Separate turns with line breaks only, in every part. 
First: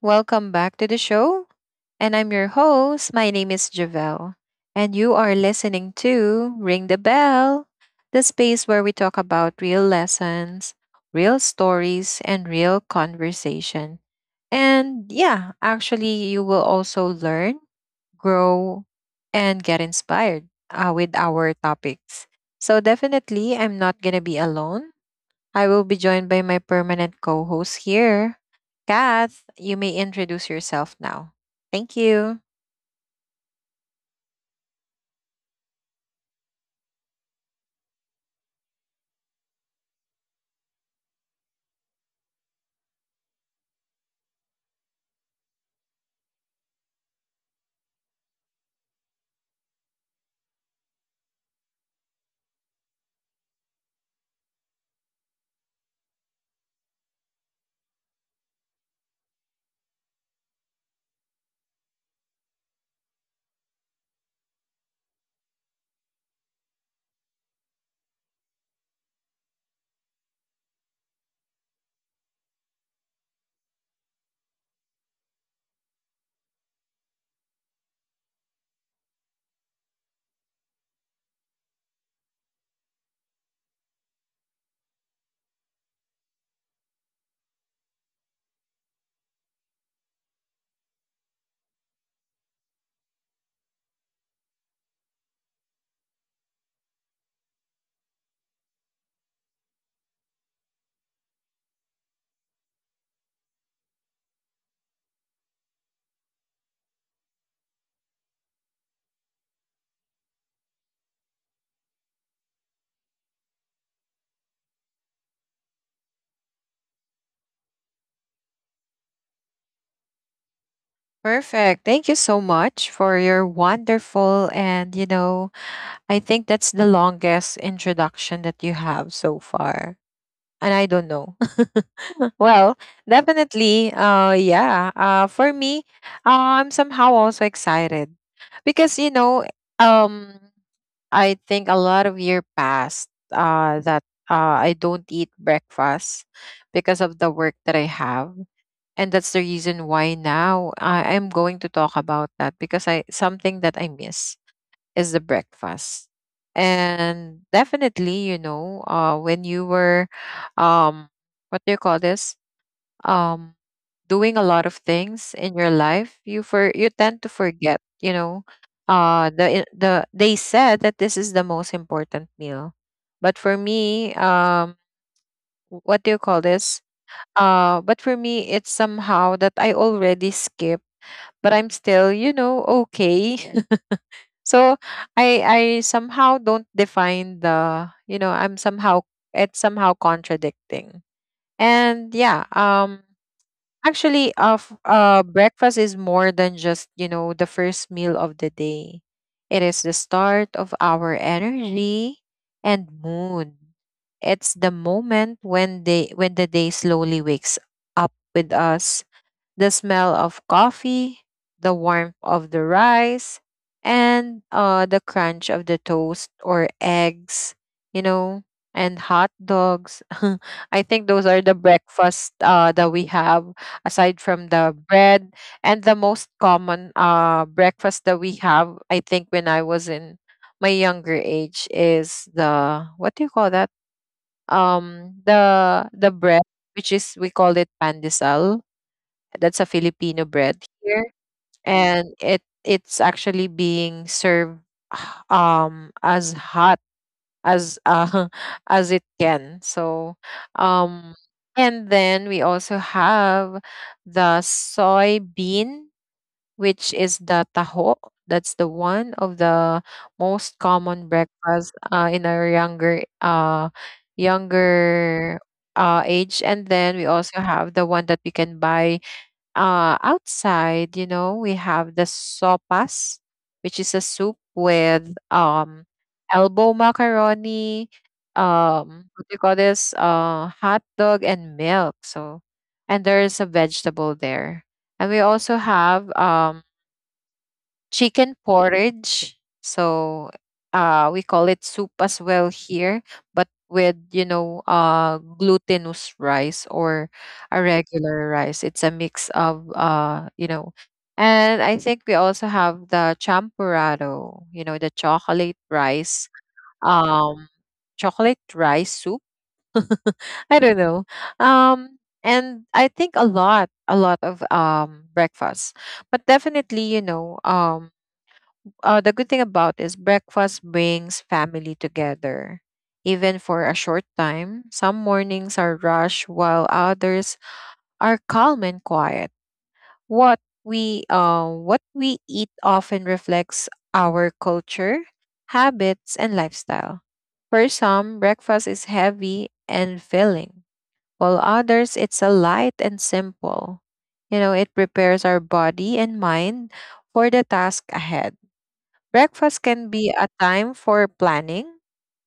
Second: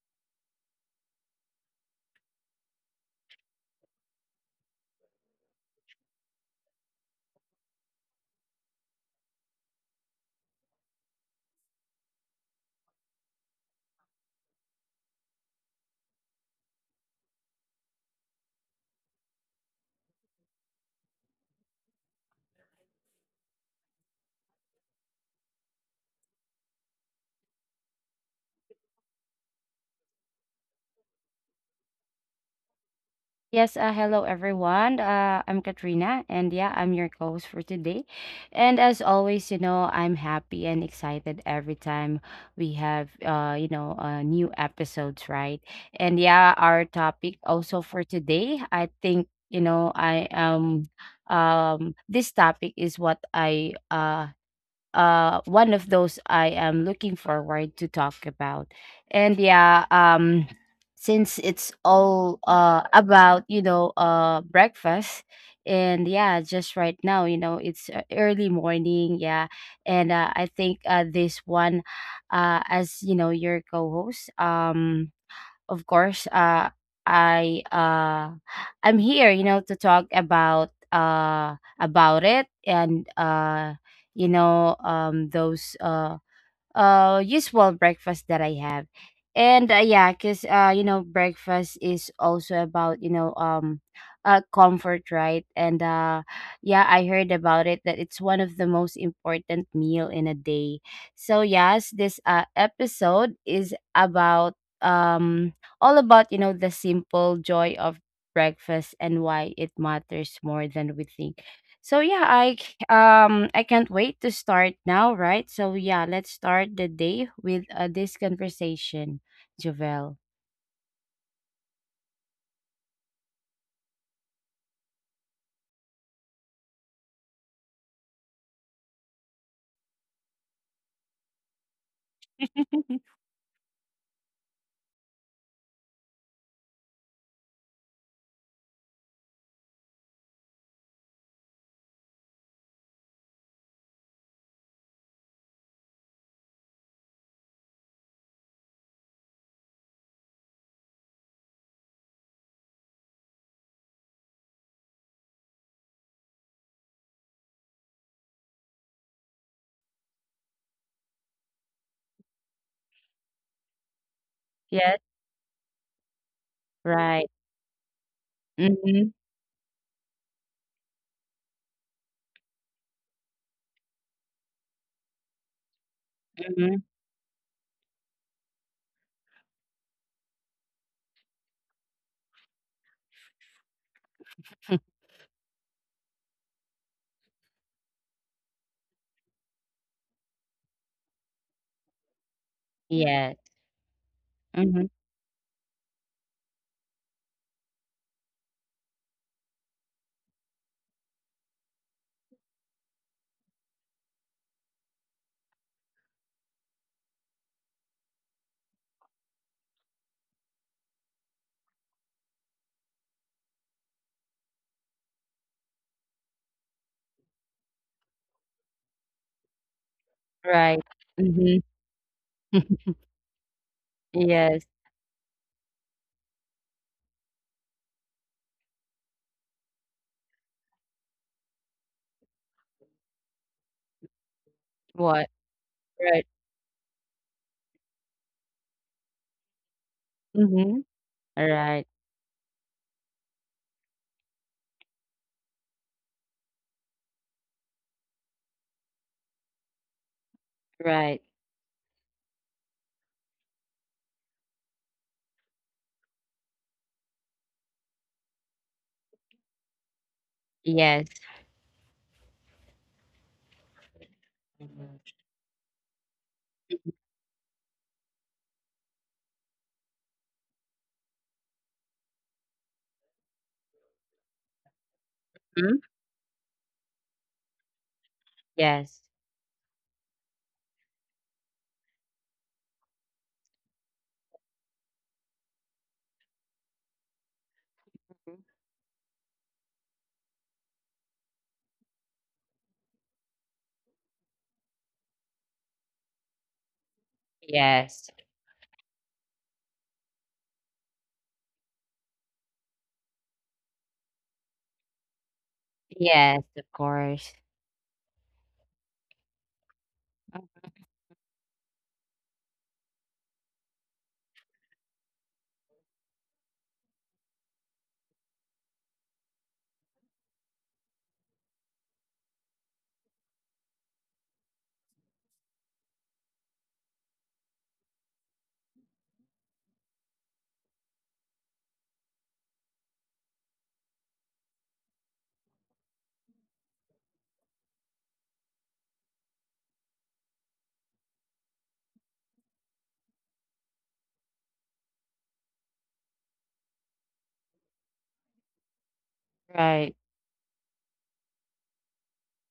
Welcome back to the show. And I'm your host. My name is Javelle. And you are listening to Ring the Bell, the space where we talk about real lessons, real stories, and real conversation. And yeah, actually, you will also learn, grow, and get inspired with our topics. So, definitely, I'm not going to be alone. I will be joined by my permanent co host here, Kath. You may introduce yourself now. Thank you.
Yes, hello everyone. I'm Katrina, and yeah, I'm your host for today. And as always, I'm happy and excited every time we have, new episodes, right? And yeah, our topic also for today, I think, I this topic is what I one of those I am looking forward to talk about. And yeah, since it's all about, breakfast, and yeah, just right now, you know, it's early morning, yeah. And I think, this one, as you know, your co-host, of course, I uh, I'm here, you know, to talk about it. And those usual breakfast that I have. And yeah, cause breakfast is also about, comfort, right? And yeah, I heard about it that it's one of the most important meal in a day. So yes, this episode is about, um all about, the simple joy of breakfast and why it matters more than we think. So yeah, I can't wait to start now, right? So yeah, let's start the day with this conversation, Javel.
Perfect. Thank you so much for your wonderful, and I think that's the longest introduction that you have so far. And I don't know. Well, definitely, yeah. For me, I'm somehow also excited because, um, I think a lot of year passed that I don't eat breakfast because of the work that I have, and that's the reason why now I am going to talk about that, because I something that I miss is the breakfast. And definitely, when you were, um what do you call this um doing a lot of
Yes.
things in your life, you for you
Right.
tend to forget.
Mm-hmm.
They said that this is the most important meal, but for me, what do you call
Mm-hmm.
this? But for me, it's somehow that I already skipped, but I'm still, okay. So I somehow don't define the, I'm somehow, it's somehow contradicting. And yeah.
Yes.
Actually,
Mm-hmm.
breakfast is more than just, the first meal of the day. It is the start of our energy and mood. It's the moment when the day slowly wakes up with us. The smell of coffee, the warmth of the rice, and the crunch of the toast or eggs, you know, and hot dogs.
Right.
I think those are
Mm-hmm.
the breakfast that we have aside from
Yes.
bread. And the most common breakfast that we have, I think when I was in my younger age, is the, what do you call that, um
What?
the the
Right.
bread, which is, we call it pandesal. That's a Filipino bread.
Mm-hmm. Right.
It's actually being served, as hot as as it can. So,
Right.
um, and then we also have the soybean, which is the taho. That's the one of the most
Yes.
common, as in our younger, uh,
Mhm.
younger uh, age. And then we also have the one that we can buy outside. You know, we have the sopas, which is a soup with
mm
elbow macaroni,
Yes.
uh, what do you call this? Hot dog and milk. So, and there's a vegetable there. And we also have,
Mhm.
chicken porridge. So, we call it soup as well here, but with, glutinous rice or a
Yes.
regular rice. It's a mix of, and I think we also have the champurrado, the chocolate rice.
Yes, of course.
Um chocolate rice soup. I don't know. And I think a lot of breakfast. But definitely, the good thing about is breakfast brings family together, even for a short time. Some mornings are rush, while others are calm and quiet. What what we eat often reflects our culture, habits, and lifestyle. For some, breakfast is heavy and filling, while others it's a light and simple. It prepares our body and mind for the task ahead. Breakfast
Right.
can be a time for planning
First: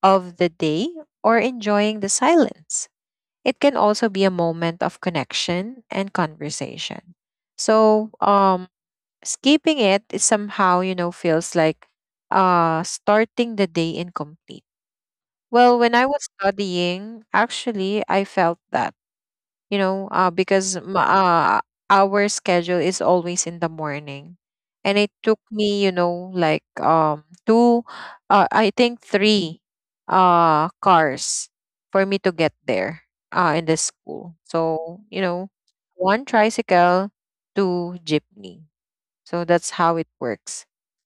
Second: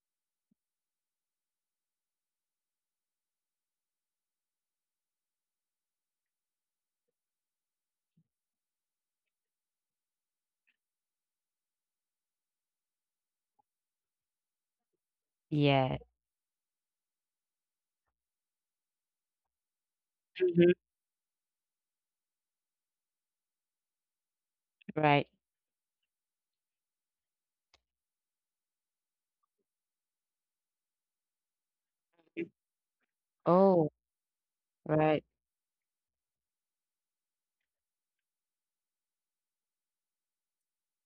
of the day or enjoying the silence. It can also be a moment of connection and conversation. So, skipping it is somehow, feels like starting the day incomplete. Well, when
Yeah.
I was studying, actually, I felt that, because
Mm-hmm.
our schedule is always in the morning. And it
Right.
took me, like two, I think three cars for me to get there in the
Oh,
school. So,
right.
one tricycle, two jeepney. So that's how it works.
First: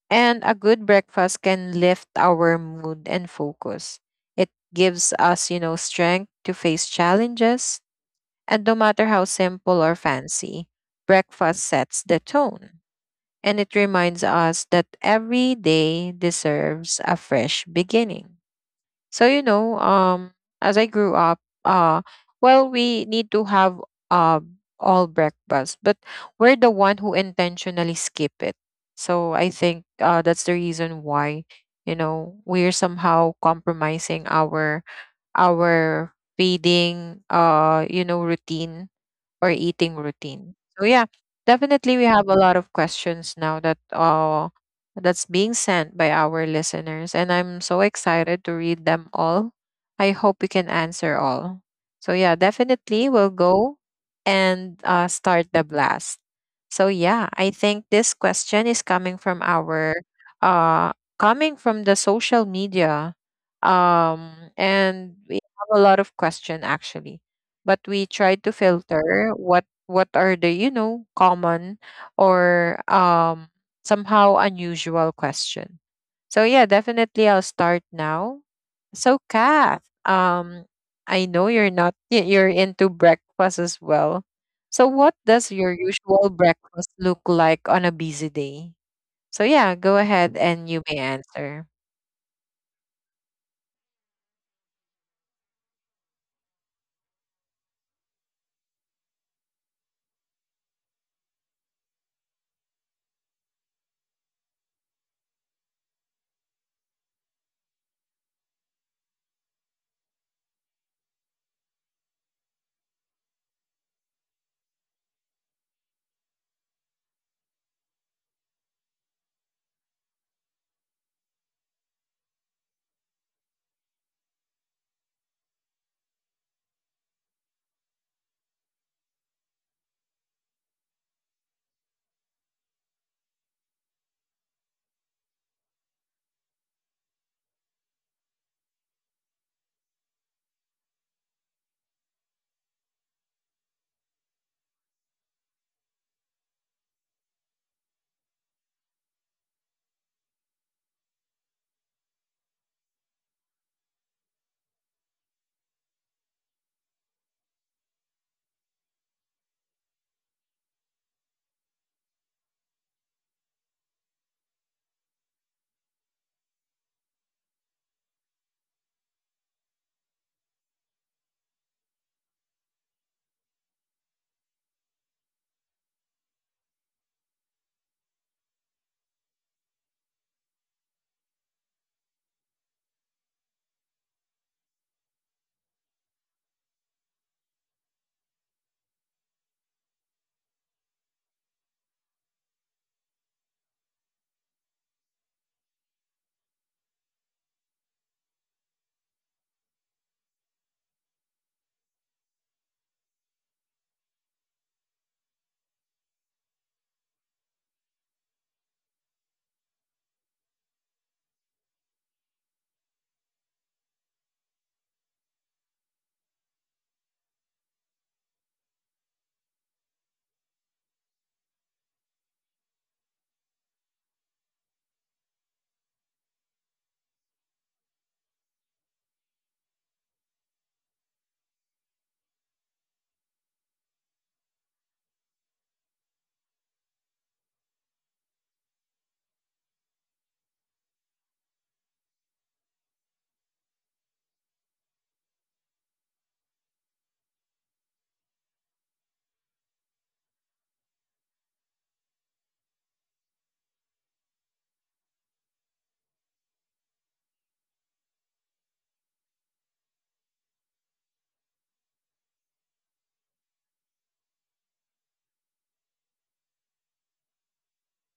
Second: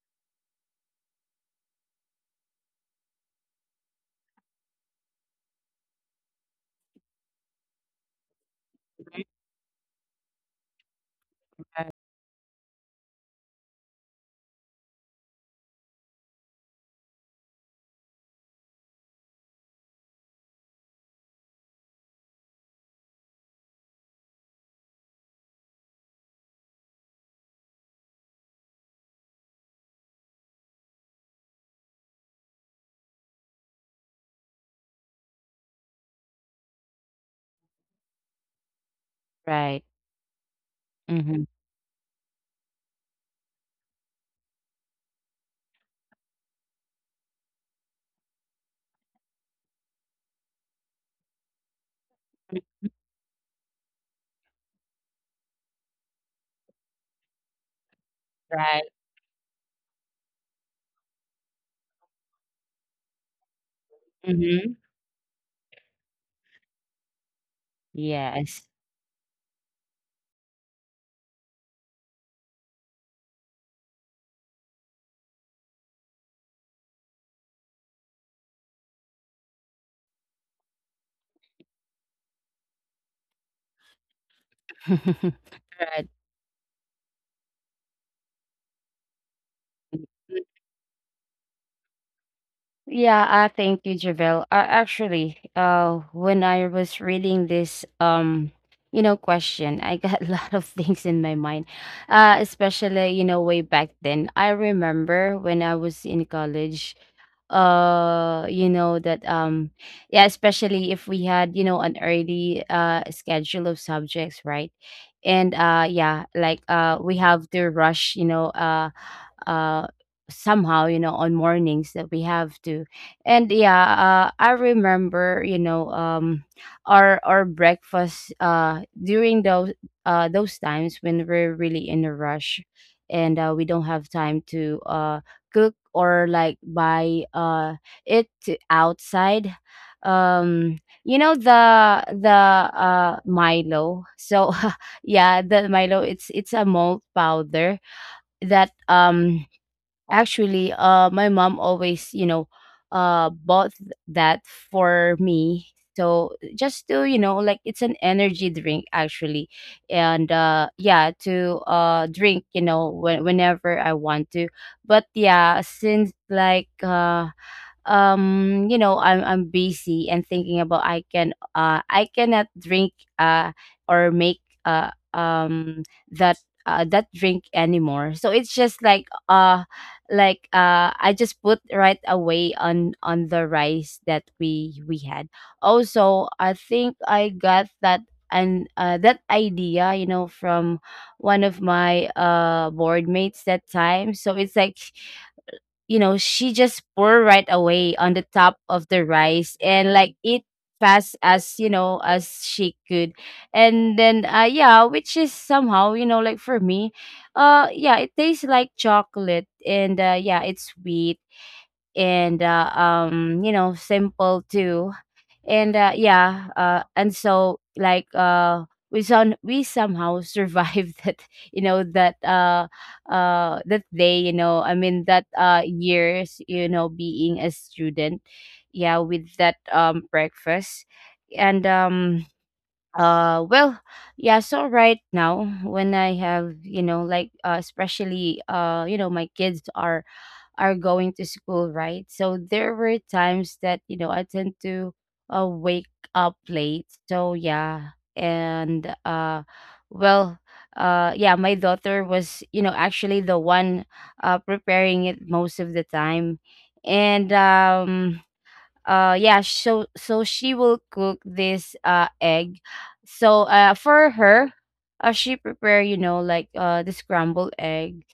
And a good breakfast can lift our mood and focus. It gives us, strength to face challenges. And no matter how
Mhm.
simple or fancy, breakfast sets the tone. And it reminds us that every day deserves a fresh beginning. So, as I grew up, well, we need to have uh all breakfast, but we're the one who intentionally skip it. So I think that's the reason why, we're somehow compromising our feeding, routine or
Right.
eating routine. So yeah,
Mm-hmm.
definitely we have a lot of questions now that's being sent by our listeners, and I'm so excited to read them all. I hope we can answer all. So yeah, definitely we'll go and start the blast. So yeah, I think this question
Right.
is uh coming from the social media. um
Mhm.
we have a lot of question, actually, but we try
Yes.
to filter what are the, common or somehow unusual question. So yeah, definitely I'll start now. So Kath, I know you're not, you're into breakfast as well. So what your
Right.
usual breakfast look like on a busy day? So yeah, go ahead
Mhm.
and you may answer.
Yeah, thank you, Javel. Actually, when I was reading this, you know, question, I got a lot of things in my mind. Especially, you know, way back then, I remember when I was in college. You know that, yeah, especially if we had, you know, an early schedule of subjects, right? And yeah, like, we have to rush, you know, uh somehow, you know, on mornings that we have to. And yeah, I remember, you know, our breakfast during those times when we're really in a rush. And we don't have time to cook or like buy it to outside. um the milo, so yeah, the milo, it's a malt powder that, actually, my mom always, you know, bought that for me. So just to, you know, like, it's an energy drink actually, and yeah, to drink, you know, whenever I want to. But yeah, since like, I'm busy and thinking about I cannot drink, uh or make, that that drink anymore. So it's just like, I just put right away on the rice that we had. Also, I think I got that, and that idea, you know, from one of my board mates that time. So it's like, you know, she just pour right away on the top of the rice and like eat fast as, you know, as she could. And then, yeah, which is somehow, you know, like for me, yeah, it tastes like chocolate, and yeah, it's sweet, and simple too. And yeah, and so like, we somehow survived that, you know, that, that day, you know, I mean that, years, you know, being a student, yeah, with that, breakfast. And well, yeah, so right now when I have, you know, like, especially, you know, my kids are going to school, right? So there were times that, you know, I tend to, wake up late. So yeah. And well, yeah, my daughter was, you know, actually the one preparing it most of the time. And yeah, so she will cook this egg. So, for her, she prepare, you know, like, the scrambled egg,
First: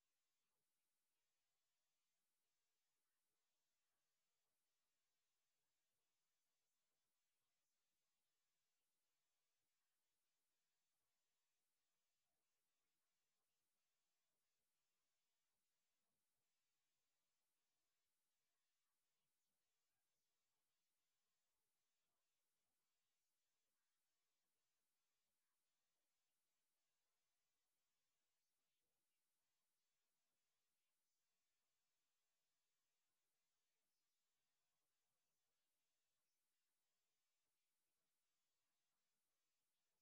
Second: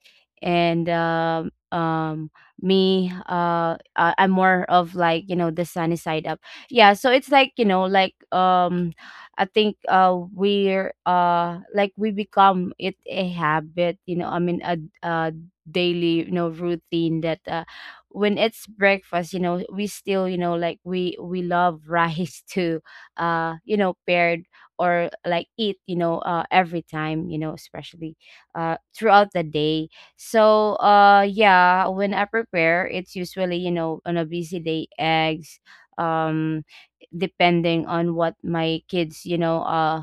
and I'm more of like, you know, the sunny side up. Yeah, so it's like, you know, like, I think, we're, like, we become it a habit, you know, I mean, a daily, you know, routine that, when it's breakfast, you know, we still, you know, like, we love rice to, you know, paired or like eat, you know, every time, you know, especially throughout the day. So, yeah, when I prepare, it's usually, you know, on a busy day, eggs, um, depending on what my kids, you know,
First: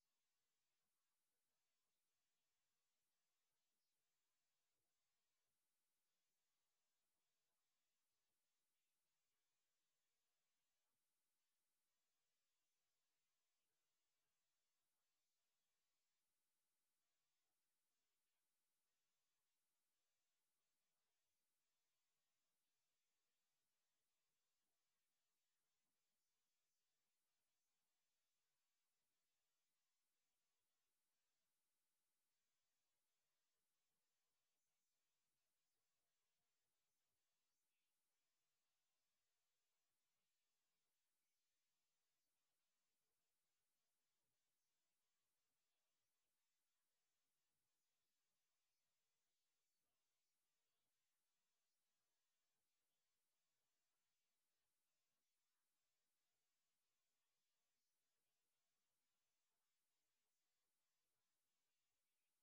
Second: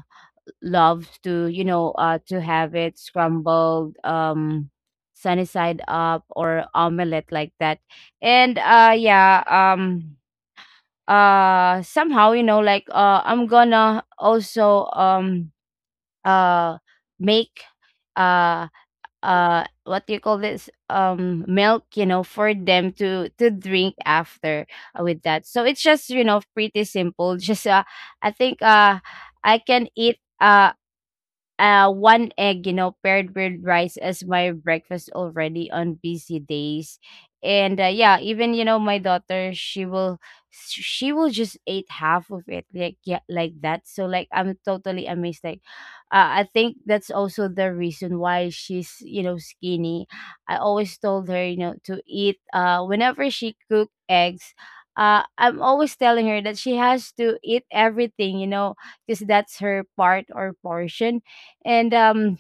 love to, you know, to have it scrambled, sunny side up, or omelette, like that. And, yeah, somehow, you know, like, I'm gonna also, uh, make, uh what do you call this, milk, you know, for them to drink after, with that. So it's just, you know, pretty simple. Just, I think, I can eat, one egg, you know, paired with rice as my breakfast already on busy days. And yeah, even, you know, my daughter, she will just eat half of it, like, yeah, like that. So, like, I'm totally amazed, like, I think that's also the reason why she's, you know, skinny. I always told her, you know, to eat, whenever she cook eggs. I'm always telling her that she has to eat everything, you know, because that's her part or portion. And,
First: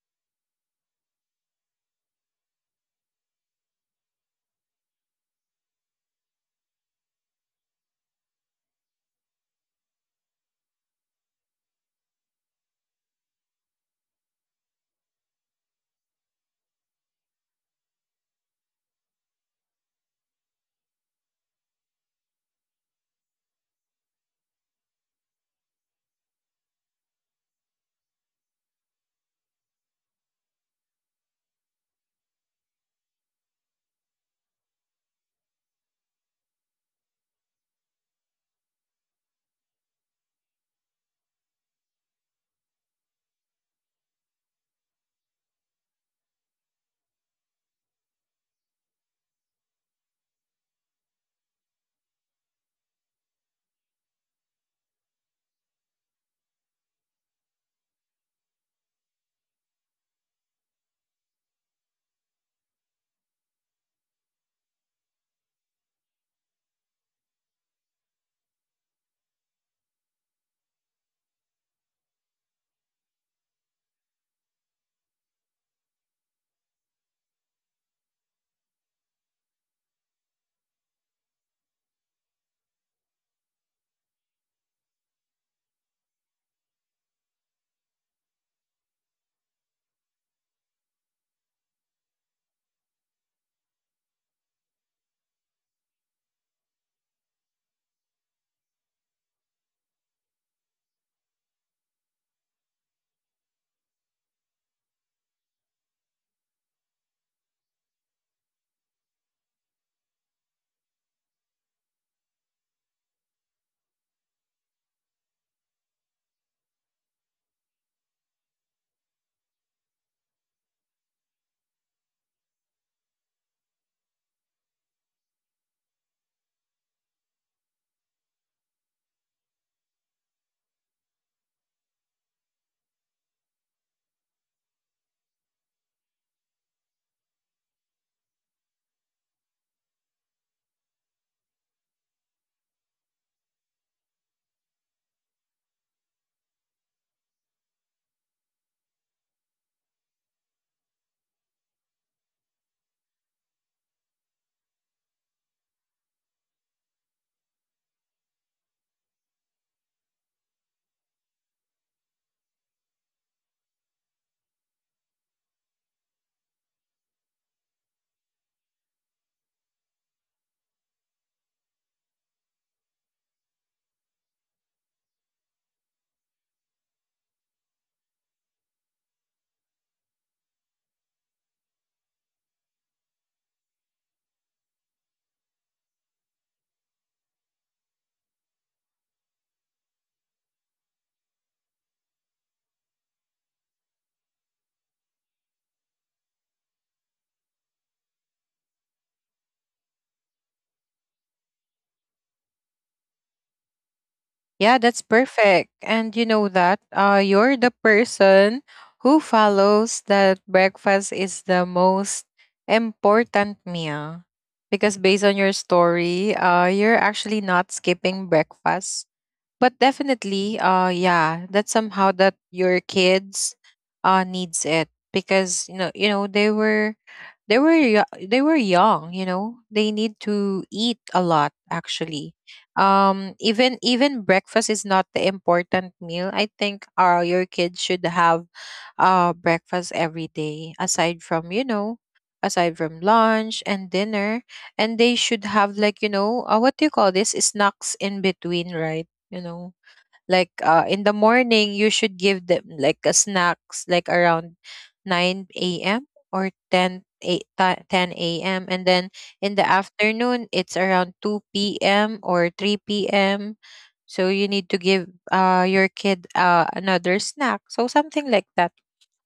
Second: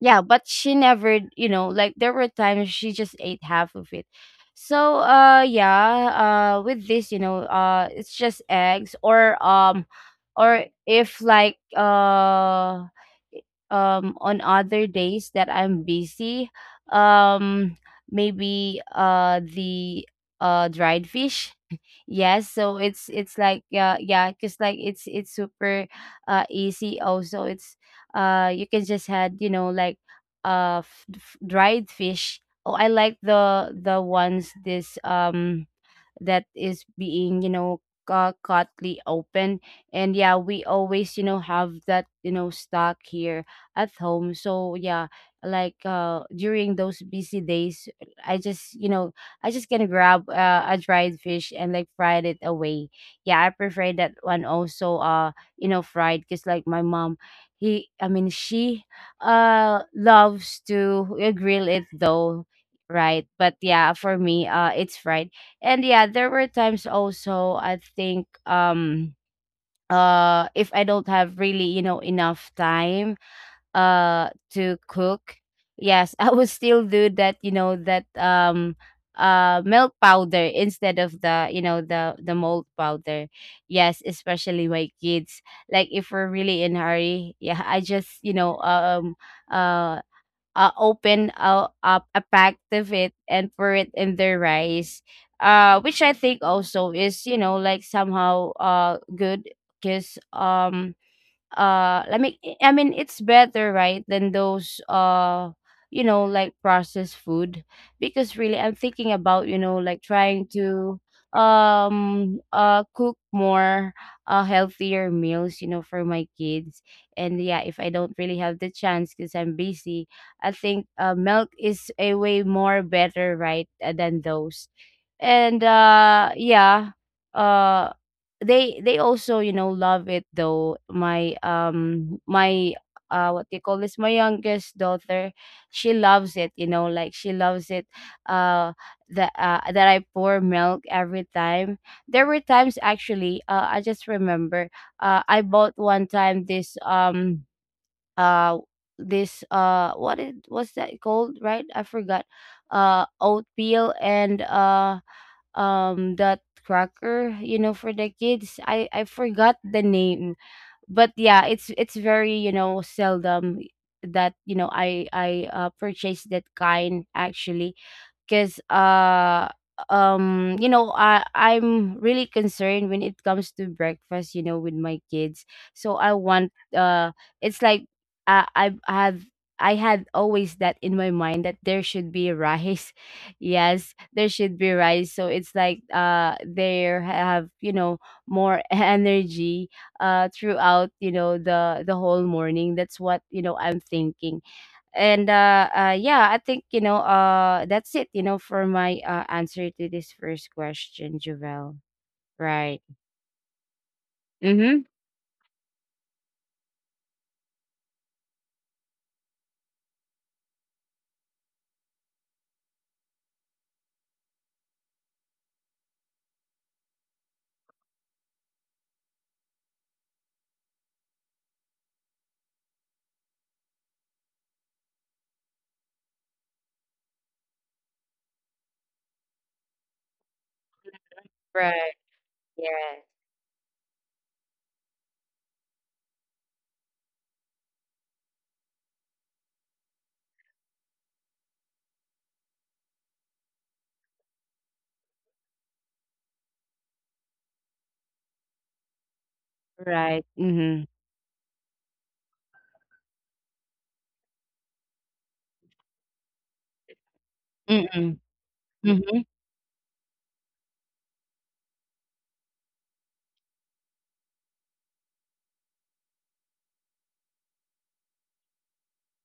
yeah, but she never, you know, like, there were times she just ate half of it. So, yeah, with this, you know, it's just eggs, or, or if like, on other days that I'm busy, um maybe, the, dried fish. Yes, so it's like, yeah, because like, it's super easy. Also, it's, you can just had, you know, like, dried fish. Oh, I like the ones this, that is being, you know, cutly open. And yeah, we always, you know, have that, you know, stock here at home. So yeah, like, during those busy days, i just you know I just gonna grab, a dried fish and like fried it away. Yeah, I prefer that one also, you know, fried, because like my mom, he I mean she, loves to, grill it though, right? But yeah, for me, it's fried. And yeah, there were times also, I think, if I don't have really, you know, enough time, to cook, yes, I would still do that, you know, that, milk powder, instead of the, you know, the mold powder. Yes, especially my kids. Like, if we're really in hurry, yeah, I just, you know, uh open, up a pack of it and pour it in their rice. Which I think also is, you know, like, somehow good, because, uh i mean I mean it's better, right, than those, you know, like, processed food. Because really I'm thinking about, you know, like, trying to, cook more, healthier meals, you know, for my kids. And yeah, if I don't really have the chance because I'm busy, I think, milk is a way more better, right, than those. And yeah, uh they also, you know, love it though. My, my, what do you call this, my youngest daughter, she loves it, you know, like, she loves it, uh that I pour milk every time. There were times actually, I just remember, I bought one time this, uh this, what's that called, right, I forgot, oatmeal. And, that cracker, you know, for the kids, I forgot the name. But yeah, it's very, you know, seldom that, you know, I purchase that kind, actually. Because, you know, I'm really concerned when it comes to breakfast, you know, with my kids. So I want, it's like, i i have I had always that in my mind that there should be rice. Yes, there should be rice. So it's like, they have, you know, more energy throughout, you know, the whole morning. That's what, you know, I'm thinking. And yeah, I think, that's it, you know, for my answer to this first question, Javel. Right.
Yeah,
Mm-hmm.
that's perfect. And you know that, you're the person who follows that breakfast is the most important meal. Because based on your story, you're actually not skipping breakfast. But definitely, yeah, that's somehow that your kids needs it, because they were yo- they were young, they need to eat a lot.
Right. Yes.
Even breakfast is not the important meal. I think your kids should have breakfast every day, aside from lunch and dinner. And they should have, like, what do you call this, snacks in between, right?
Right. Mm-hmm.
In the morning you should give them like a snacks, like around 9 a.m. or 10 8,
Mm-hmm.
a.m. And then
Mm-hmm.
in the afternoon, it's around 2 p.m. or 3 p.m. So you need to give your kid another snack. So something like that.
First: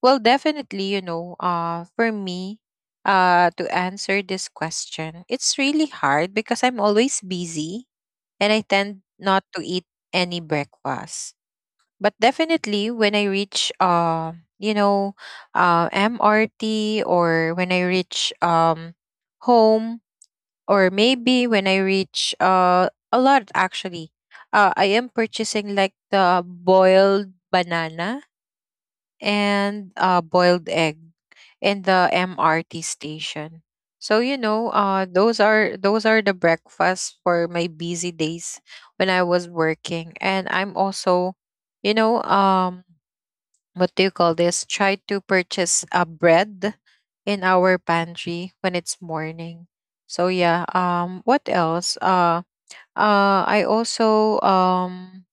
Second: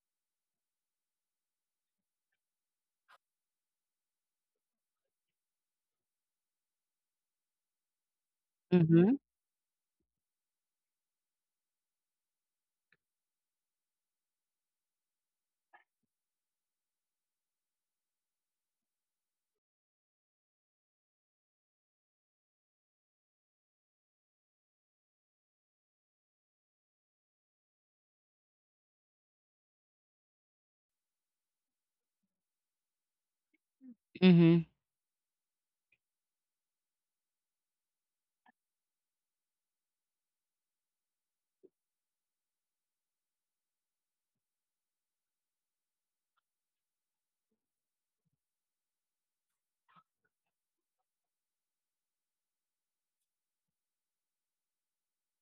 Well, definitely, for me, to answer this question, it's really hard because I'm always busy and I tend
Mm-hmm.
to eat any breakfast. But definitely, when I reach, you know, MRT, or when I reach, home, or maybe when I reach, a lot, actually. I am purchasing like the boiled banana and boiled egg in the MRT station. So,
Mm-hmm.
those are the breakfasts for my busy days when I was working. And I'm also, you know um what do you call this? Try to purchase a bread in our pantry when it's morning. So yeah, what else? I also,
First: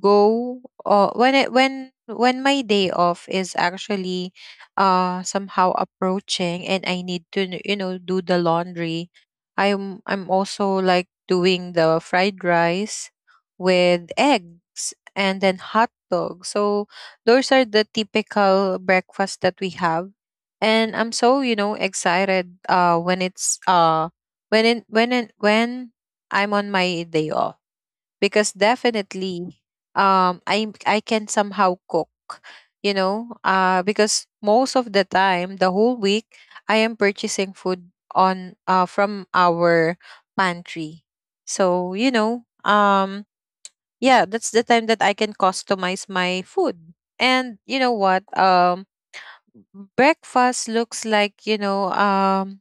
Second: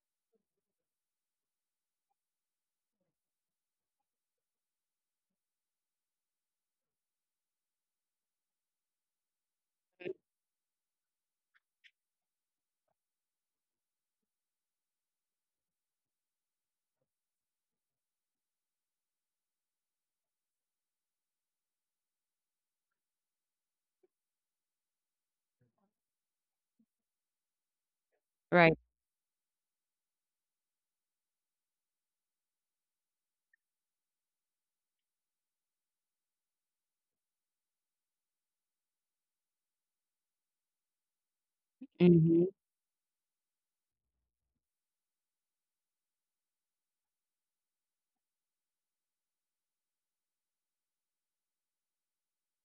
go, when it, when my day off is actually somehow approaching, and I need to, do the laundry. I'm also like doing the fried rice with eggs and then hot dog. So those are the typical breakfast that we have, and I'm so, excited when it's when I'm on my day off. Because
Right.
definitely, I can somehow cook, because most of the time the whole week I am purchasing food on from our pantry. So,
Mm-hmm.
yeah, that's the time that I can customize my food. And you know what? Breakfast looks like,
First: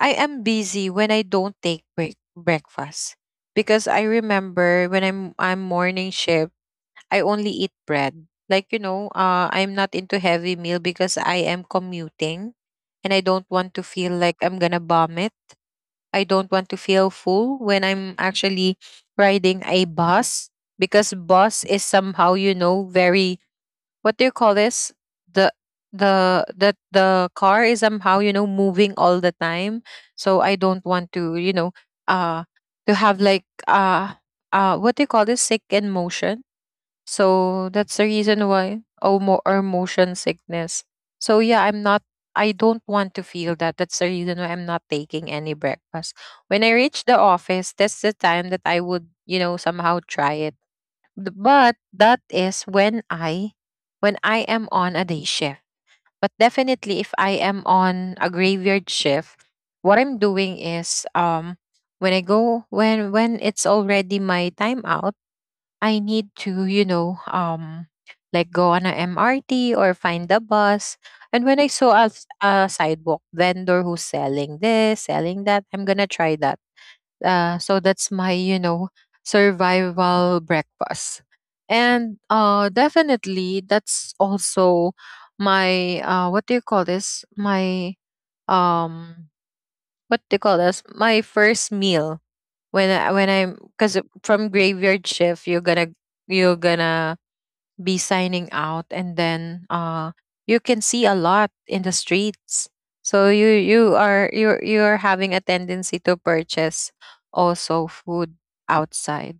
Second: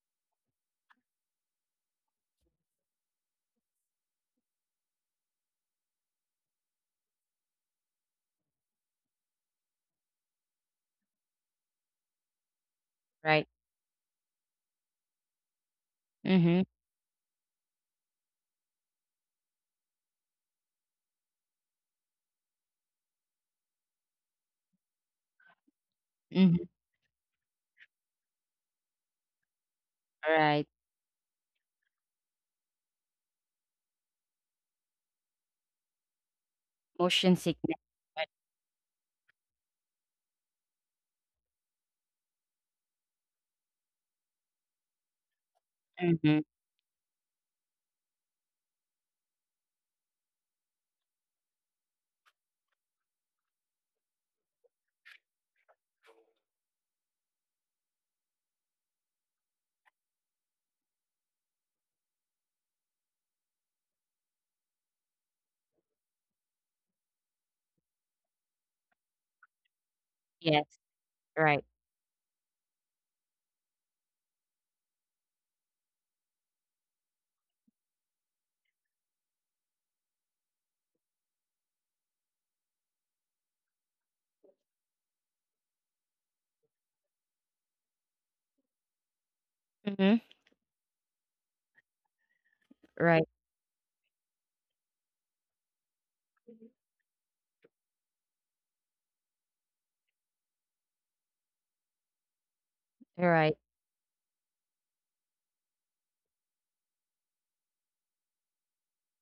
I am busy when I don't take breakfast, because I remember when I'm morning shift I only eat bread. Like, I'm not into heavy meal because I am commuting and I
Right.
don't want to feel like I'm going to vomit. I don't
Mm-hmm.
want to feel full when I'm actually riding a bus, because bus is somehow, very, what do you call this? The, the
Mm-hmm.
that the car is somehow, moving all the time. So I
Right.
don't want to, uh to have like, what do you call this, sick in motion.
Motion
So
sickness.
that's the
But
reason why, oh, or motion sickness. So yeah, I'm not I don't want to feel that. That's the reason why I'm not taking any breakfast.
mm-hmm.
When I reach the office, that's the time that I would, somehow try it. But that is when I am on a day shift. But definitely if I am on a graveyard shift, what I'm doing is, when I go when it's already my time out, I need to, like go on a MRT or find the
Yes.
bus. And when
Right.
I saw a sidewalk vendor who's selling this, selling that, I'm gonna try that. So that's my, survival breakfast. And definitely that's also my what do you call this? My um what
Mm-hmm.
they call this, my first meal when
Right.
I'm, because from graveyard shift you're gonna be signing out and then you can see a lot in the streets, so you
Right.
you are you you're you're having a tendency to purchase also food outside.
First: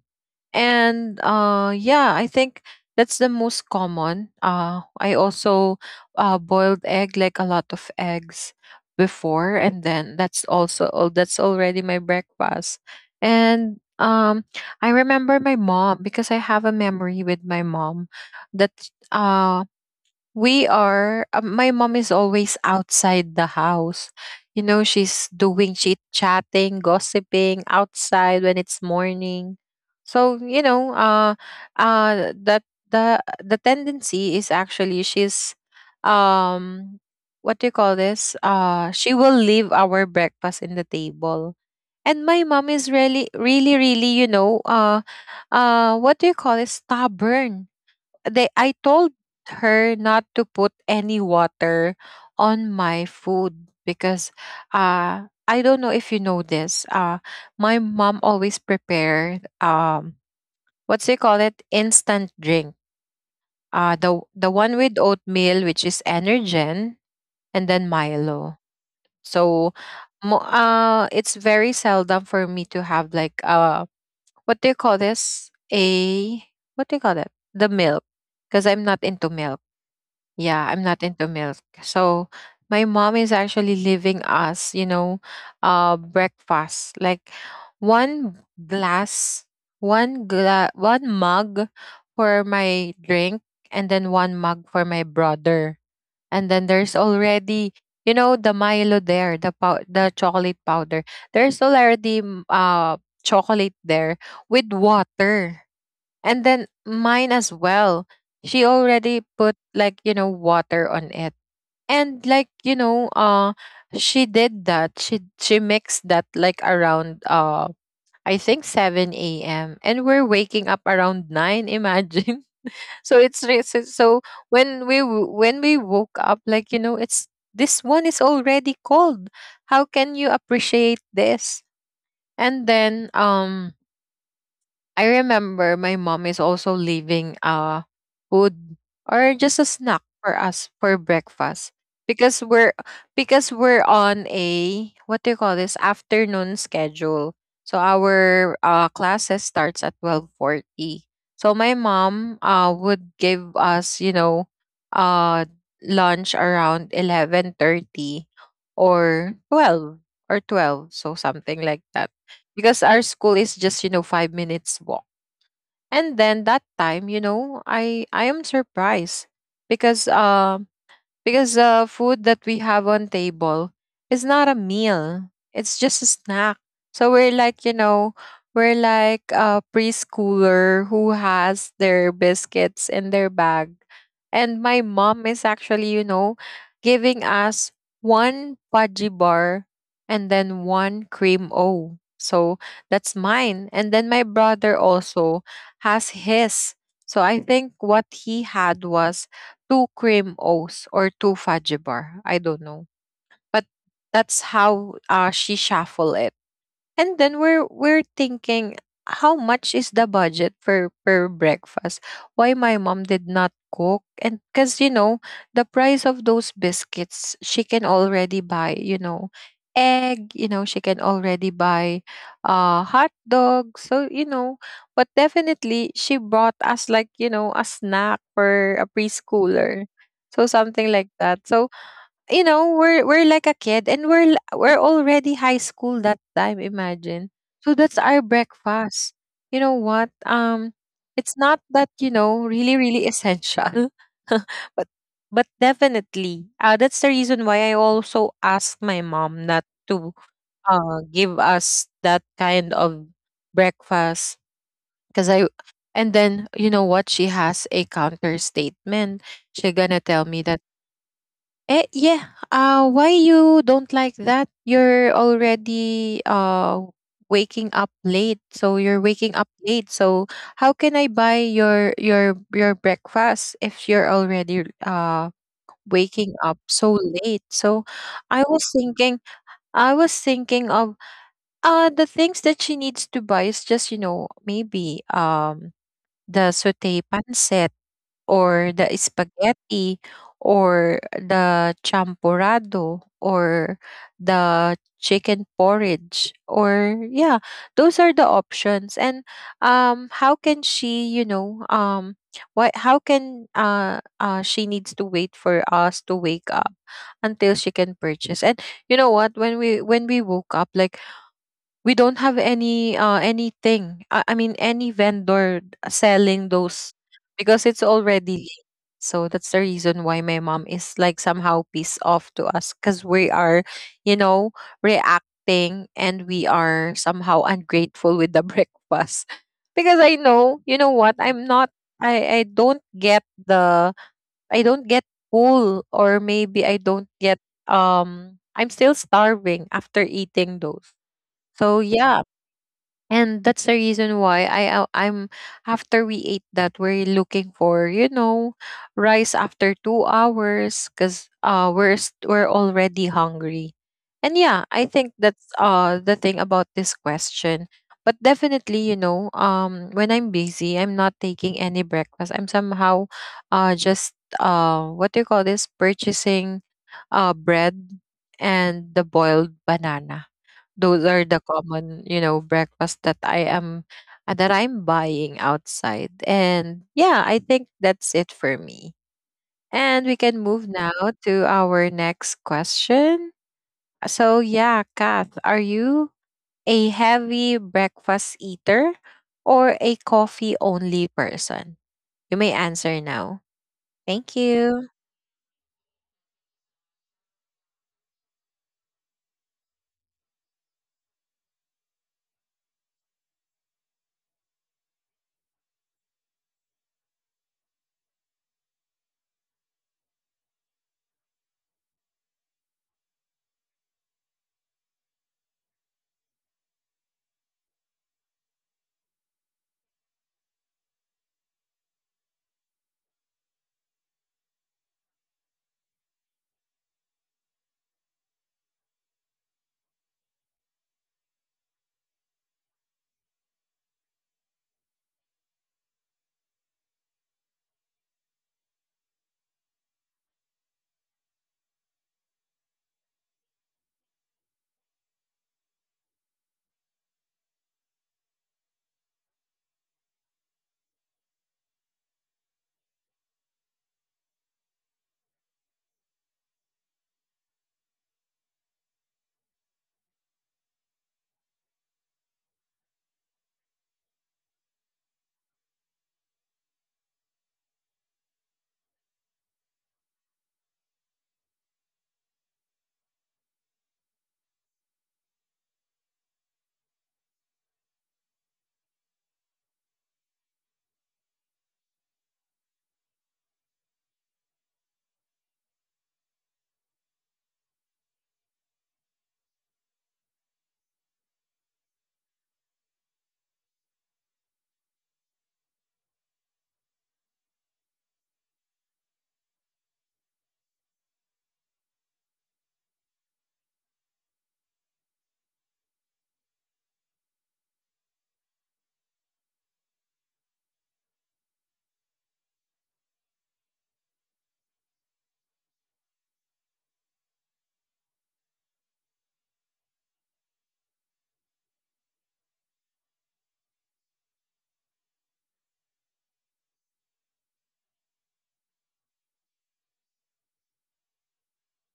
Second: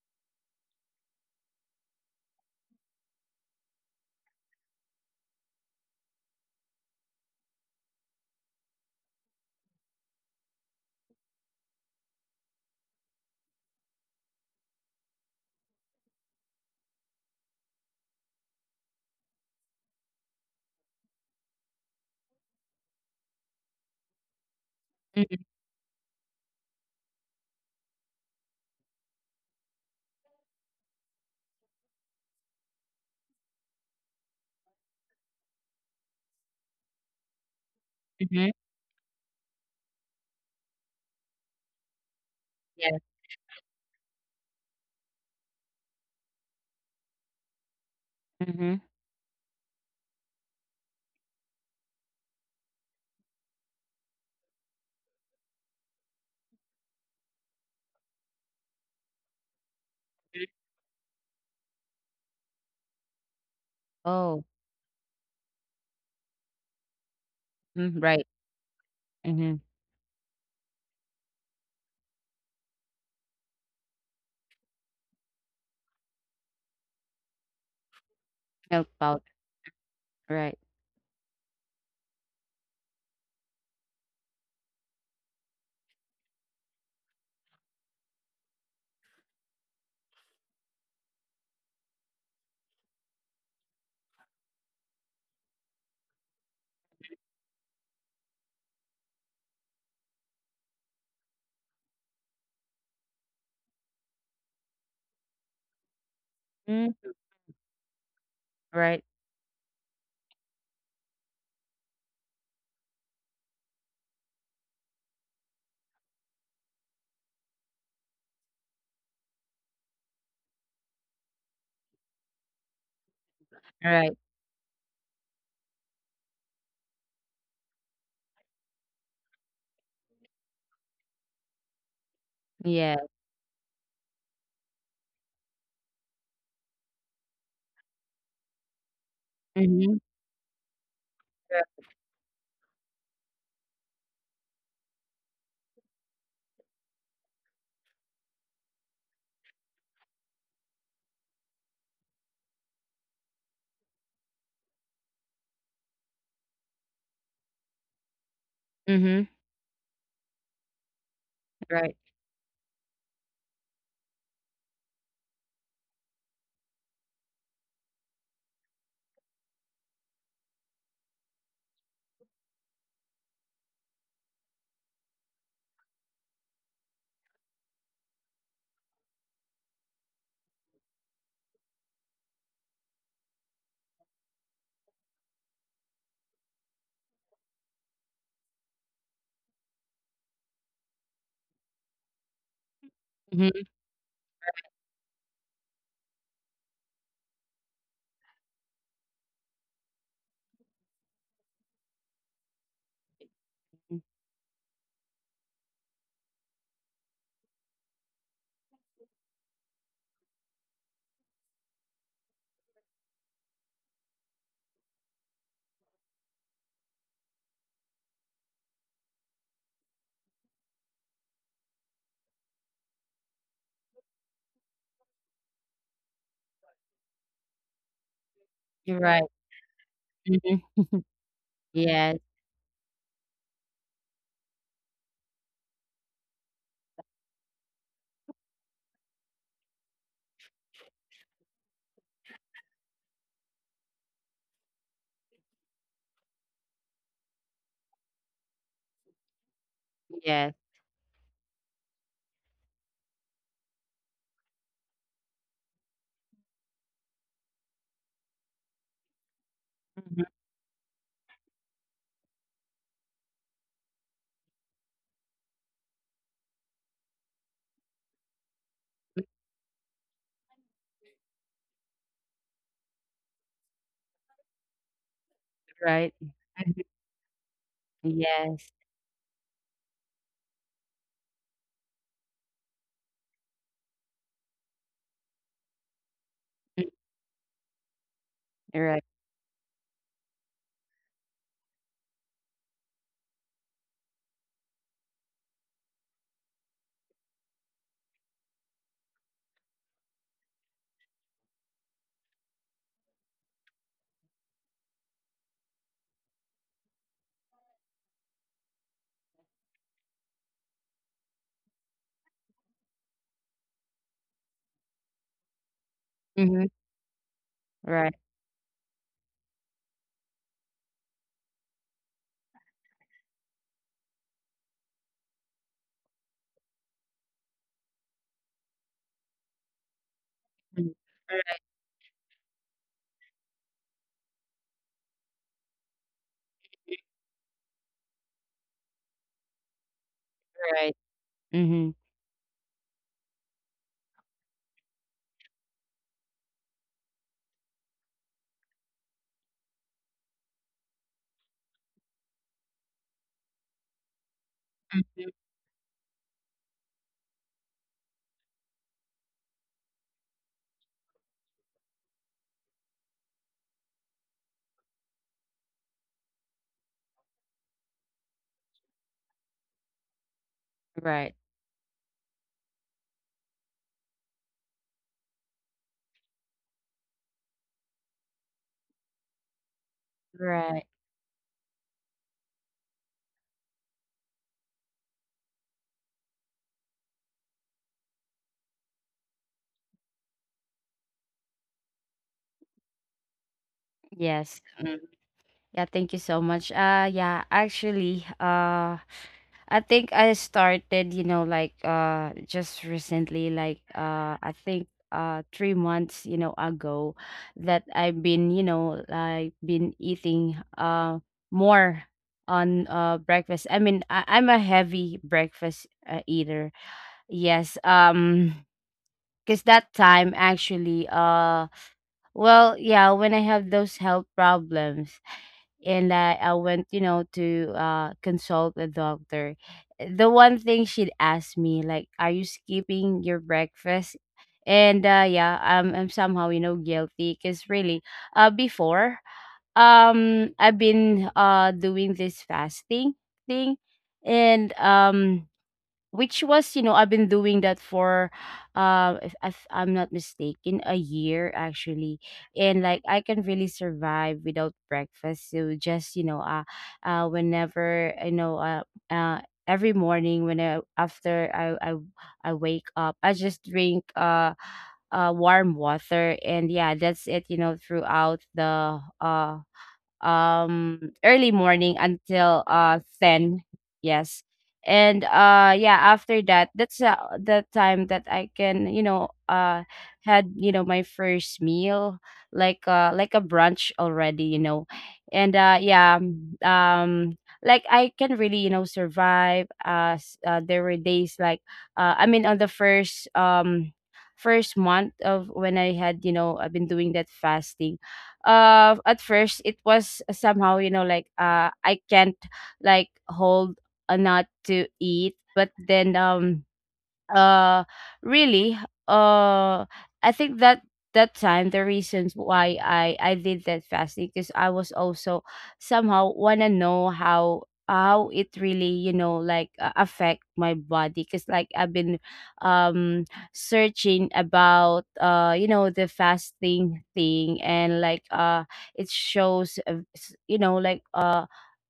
And yeah, I think that's the most common. I also, boiled egg, like a lot of eggs before, and then that's also all, that's already my breakfast. And I remember my mom, because I have a memory with my mom that uh, my mom is always outside the house. You know, she's doing chit chatting, gossiping outside when it's morning. So, you know, that the tendency is actually she's, um, what do you call this?
Mm-hmm.
She will leave our breakfast in the table. And my mom
Yes.
is really, really, really, you know, what do you call it? Stubborn. They
Mm-hmm.
I told her not to put any water on my food because I don't know if you know this. My mom always prepared what's they call it? Instant drink. The
Oh,
one with oatmeal, which is Energen and then
mm-hmm. Right.
Milo.
Mm-hmm.
So it's very seldom for me to have like what do you call this? A what do you call that? The milk, because I'm
Milk
not.
powder. Right.
Yeah, I'm not into milk. So my mom is actually leaving us, you know, breakfast. Like one glass, one mug for my drink and then one mug for my brother. And then there's already, you know, the Milo there, the chocolate powder. There's already chocolate there with water. And then
Mm-hmm.
mine as well. She
Right,
already put, like, you know, water on it. And like, you know, she did that. She mixed that like around I think 7 a.m., and we're waking up around 9, imagine. So so
right.
when when we woke up, like, you know, it's, this one is already cold. How can you appreciate this? And
Yeah.
then I remember my mom is also leaving food or just a snack
Mhm.
for breakfast,
Yeah.
because we're because we're on a, what do you call this, afternoon schedule. So our classes starts at 12:40. So my mom would give us, you know, uh lunch around 11:30
Mhm.
or 12, so something like,
Right.
because our school is just, you know, 5 minutes. And then that time, you know, I am surprised because uh because the food that we have on table is not a meal, it's just a snack. So we're like, you know, we're like a preschooler who has their biscuits in their bag. And my mom is actually, you know, giving us one pudgy bar and then one cream o, so that's
Mhm.
mine. And then my brother also has his. So I think what he had was 2 cream O's or 2 fudge bar. I don't know. But
Mm.
that's how, she shuffle it. And then we're thinking, how much is the budget for per breakfast? Why my mom did not cook? And cuz, you know, the price of those biscuits, she can already buy, you know, egg, you know, she can already buy hot dog. So, you know, but definitely she brought us, like, you know, a snack for a
You're right.
preschooler. So
Mhm.
something,
Yes.
you know, we're like a kid, and we're already high school that time, imagine. So that's our breakfast. You know what, it's not that, you know, really really essential, but but definitely, that's the reason why I also asked my mom not to,
Yes.
give us that kind of breakfast because I. And then, you know what, she has a counter statement. She gonna
Mhm.
tell me that, eh, yeah. Why you don't like that? You're already waking up late, so you're waking up late. So how can I buy your your breakfast if you're already
Right.
waking
Mhm.
so late? So I was
Yes.
thinking, I was thinking of the things that she needs to buy is just, you know, maybe the
Mm.
saute pancit or the
Right.
spaghetti or the champurrado or the chicken porridge, or yeah, those are the options. And how can she, you know, why how can she needs to wait for us to wake up until she can purchase. And you know what, when we woke up, like, we don't have any anything, I mean any vendor selling
Mhm.
those because it's
Right.
already. So that's the reason why my mom is like somehow pissed off to us, because we are, you know, reacting, and we are somehow ungrateful with the breakfast. Because I know, you know
Mm.
what, I'm not. I don't get the, I don't get full, or maybe I don't get I'm still starving after eating those.
Right.
So
Mhm.
yeah, and that's the reason why I'm, after we ate that, we're looking for, you know, rice after 2 hours, because we're already hungry. And yeah, I think
Mhm.
that's the thing about this question. But definitely, you know, when I'm busy, I'm not taking any breakfast. I'm somehow just what do you call this, purchasing bread and the boiled banana. Those are the
Right.
common, you know, breakfast that I am, that I'm buying outside. And yeah, I think that's it for me. And we can move now
Right.
to our next question. So yeah, Kath, are you a heavy breakfast eater or a coffee only person? You may answer now. Thank
Yes.
you.
Mm. Yeah, thank you so much. Yeah, actually, I think I started, you know, like just recently, like I think 3 months, you know, ago that I've been, you know, like been eating more on breakfast. I mean, I'm a heavy breakfast eater. Yes, because that time actually well, yeah, when I have those health problems and I went, you know, to consult a doctor. The one thing she'd ask me, like, "Are you skipping your breakfast?" And yeah, I'm somehow, you know, guilty because really, before, I've been doing this fasting thing, and which was, you know, I've been doing that for if I'm not mistaken a year actually, and like I can really survive without breakfast. So just, you know, whenever, you know, uh every morning when I after I wake up, I just drink warm water, and yeah, that's it, you know, throughout the um early morning until 10. Yes. And yeah, after that, that's the time that I can, you know, had, you know, my first meal, like a brunch already, you know. And yeah, um like I can really, you know, survive. There were days like I mean on the first first month of when I had, you know, I've been doing that fasting. At first it was somehow, you know, like I can't like hold a nut to eat, but then uh really uh I think that that time the reasons why I did that fasting because I was also somehow wanna know how it really, you know, like affect my body, because like I've been um searching about you know the fasting thing, and like it shows, you know, like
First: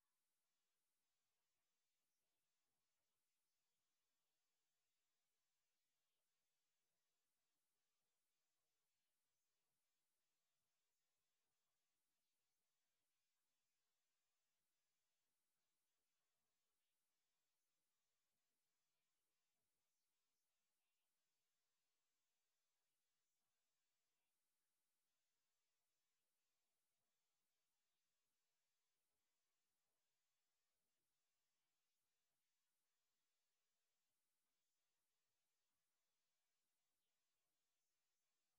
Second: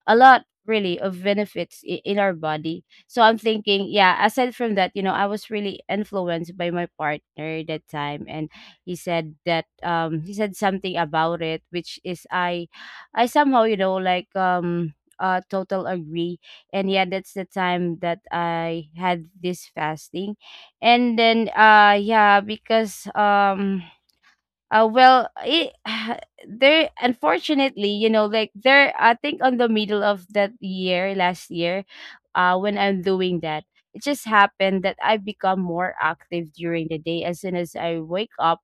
a lot really of benefits in our body. So I'm thinking, yeah, aside from that, you know, I was really influenced by my partner that time, and he said that, he said something about it, which is I somehow, you know, like total agree. And yeah, that's the time that I had this fasting. And then yeah, because well, it, there, unfortunately, you know, like, there, I think on the middle of that year, last year, when I'm doing that, it just happened that I become more active during the day. As soon as I wake up,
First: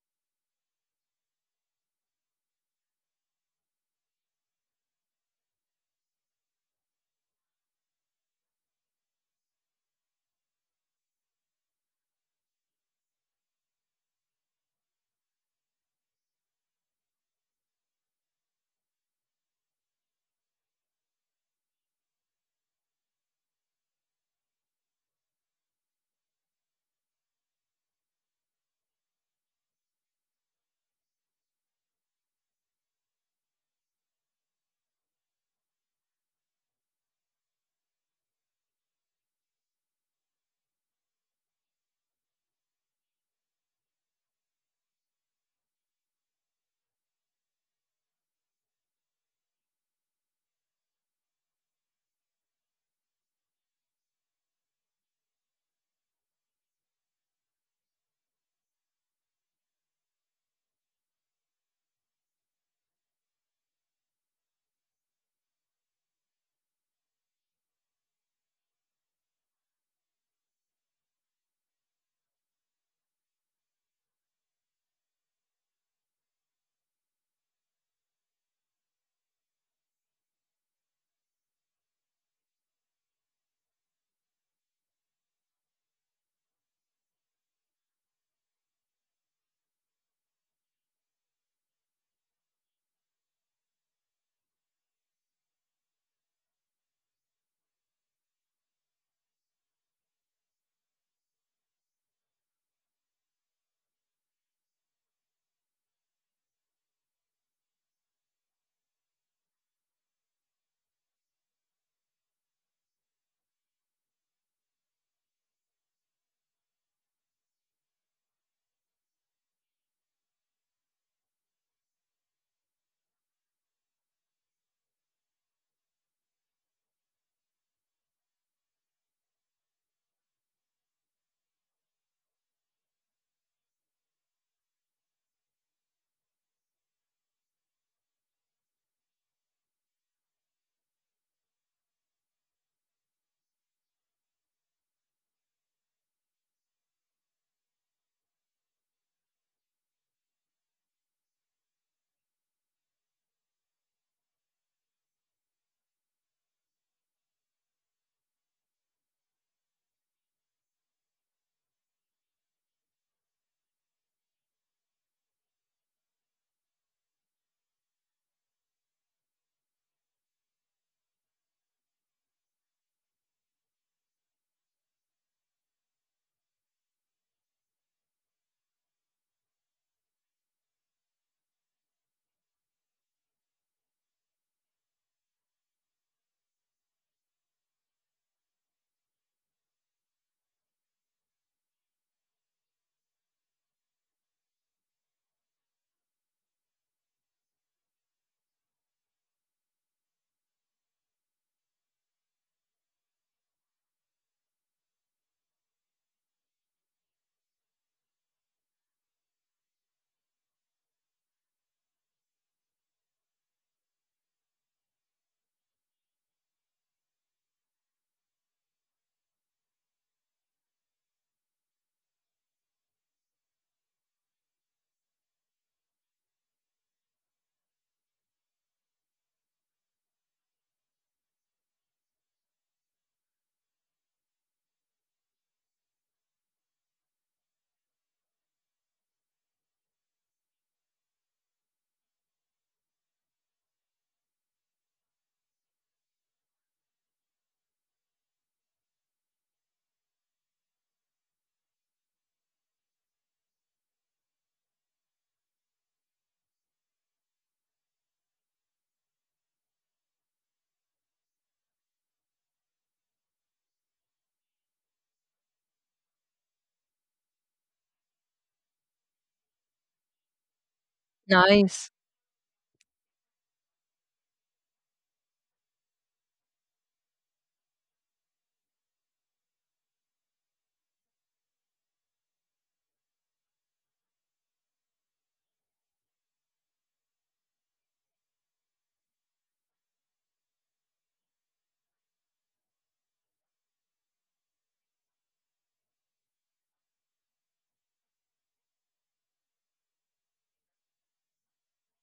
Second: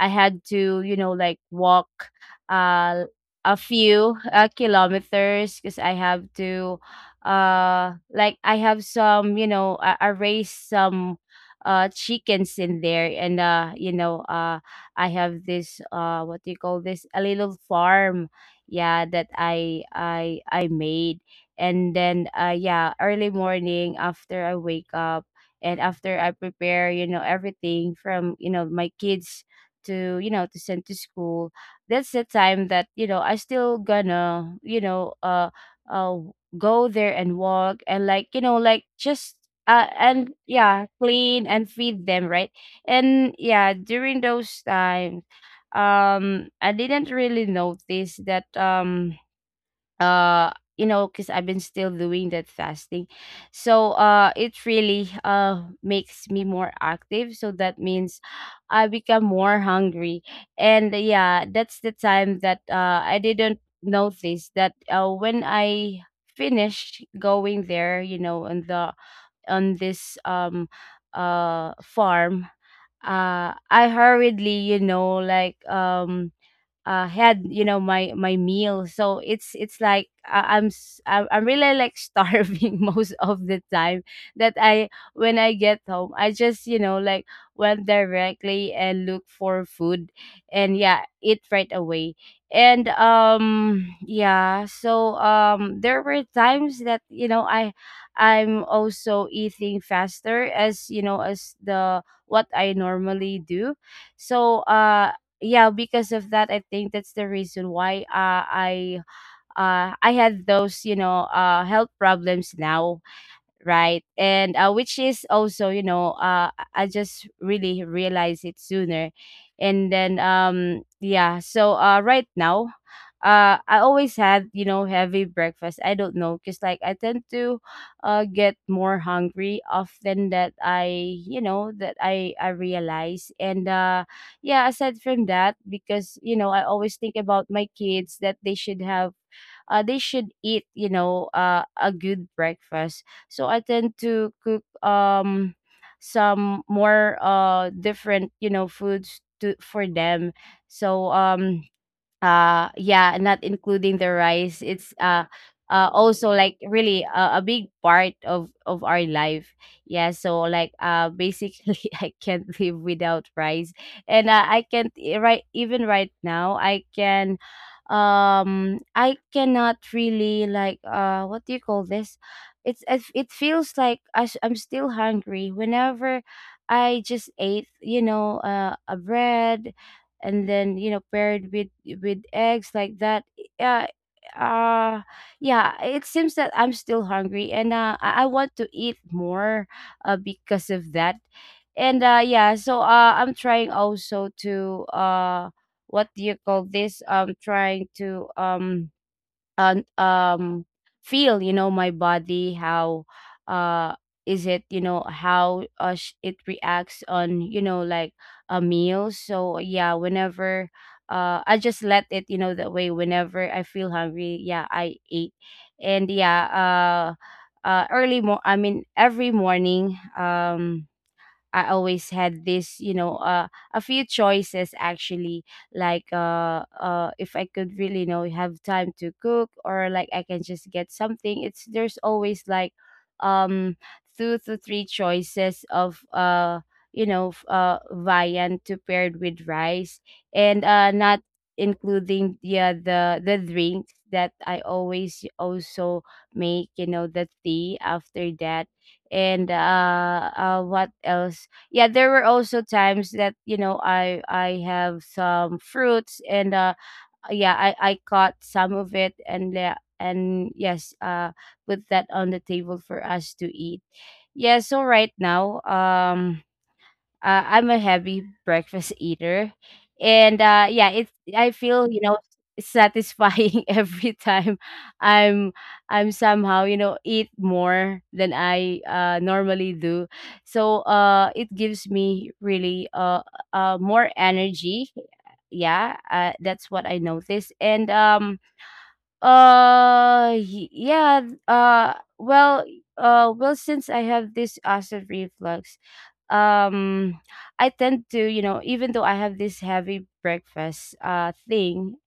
I had to, you know, like walk, uh, a few kilometers, because I have to, like I have some, you know, I raise some, chickens in there, and, you know, I have this what do you call this, a little farm, yeah, that I made. And then yeah, early morning after I wake up, and after I prepare, you know, everything from, you know, my kids to, you know, to send to school, that's the time that, you know, I still gonna, you know, uh go there and walk and, like, you know, like just and yeah clean and feed them, right. And yeah, during those times, I didn't really notice that, uh you know, because I've been still doing that fasting, so it really makes me more active, so that means I become more hungry. And yeah, that's the time that I didn't notice that when I finished going there, you know, on the on this farm, I hurriedly, you know, like had, you know, my meal, so it's like I, I'm s- I'm really like starving most of the time that I when I get home, I just, you know, like went directly and look for food and yeah eat right away. And yeah, so there were times that, you know, I I'm also eating faster as, you know, as the what I normally do. So yeah, because of that, I think that's the reason why, I had those, you know, health problems now, right. And which is also, you know, I I just really realized it sooner. And then, yeah, so right now, I always had, you know, heavy breakfast. I don't know, because like I tend to get more hungry often that I you know that I realize. And yeah, aside from that, because you know I always think about my kids that they should have, they should eat, you know, a good breakfast, so I tend to cook some more different, you know, foods to for them. So yeah, not including the rice, it's also like really a big part of our life. Yeah, so like basically I can't live without rice. And, I can't right, even right now I can, I cannot really like what do you call this, it feels like I'm still hungry whenever I just ate, you know, a bread, and then, you know, paired with eggs like that. Yeah. uh yeah, it seems that I'm still hungry and, I want to eat more because of that. And yeah, so I'm trying also to, what do you call this, I'm trying to um, um feel, you know, my body how uh is it, you know, how, it reacts on, you know, like a meal. So yeah, whenever I just let it, you know, that way, whenever I feel hungry, yeah, I eat. And yeah, early mo I mean every morning, I always had this, you know, a few choices, actually. Like, if I could really, you know, have time to cook, or like I can just get something. It's there's always like, um, two to three choices of, you know, viand to paired with rice, and, not including, yeah, the drinks that I always also make. You know, the tea after that. And what else, yeah, there were also times that, you know, I I have some fruits, and yeah, I caught some of it, and, and yes, put that on the table for us to eat. Yeah, so right now, I'm a heavy breakfast eater, and, yeah, it's I feel,
Nice.
you know, satisfying every time I'm I'm somehow, you know, eat more than I normally do. So, it gives me really, more energy. Yeah, that's what I noticed. And yeah, uh well, well, since I have this acid reflux, um I tend to, you know, even though I have this heavy breakfast thing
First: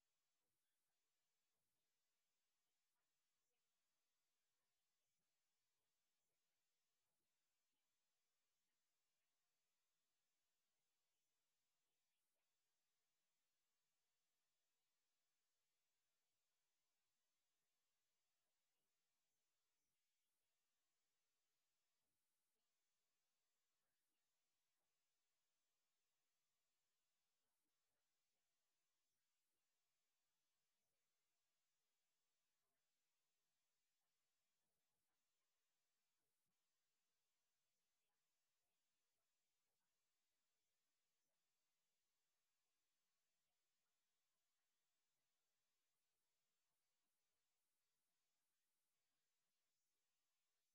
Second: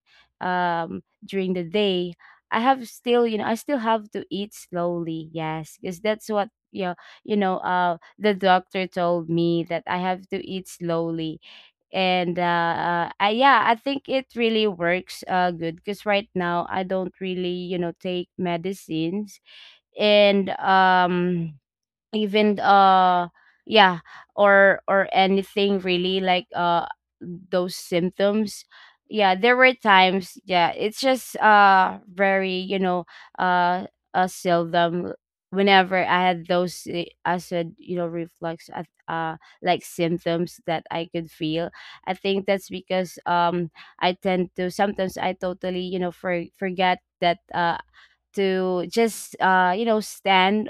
during the day, I have still, you know, I still have to eat slowly. Yes, because that's what, you know, the doctor told me that I have to eat slowly. And, yeah, I think it really works good, because right now I don't really, you know, take medicines, and, even yeah, or anything really like those symptoms. Yeah, there were times, yeah, it's just very, you know, uh, seldom whenever I had those, eh, I said, you know, reflux uh like symptoms that I could feel. I think that's because I tend to sometimes I totally, you know, forget that, to just you know stand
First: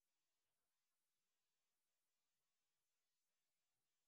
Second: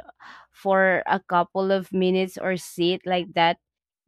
for a couple of minutes or sit like that.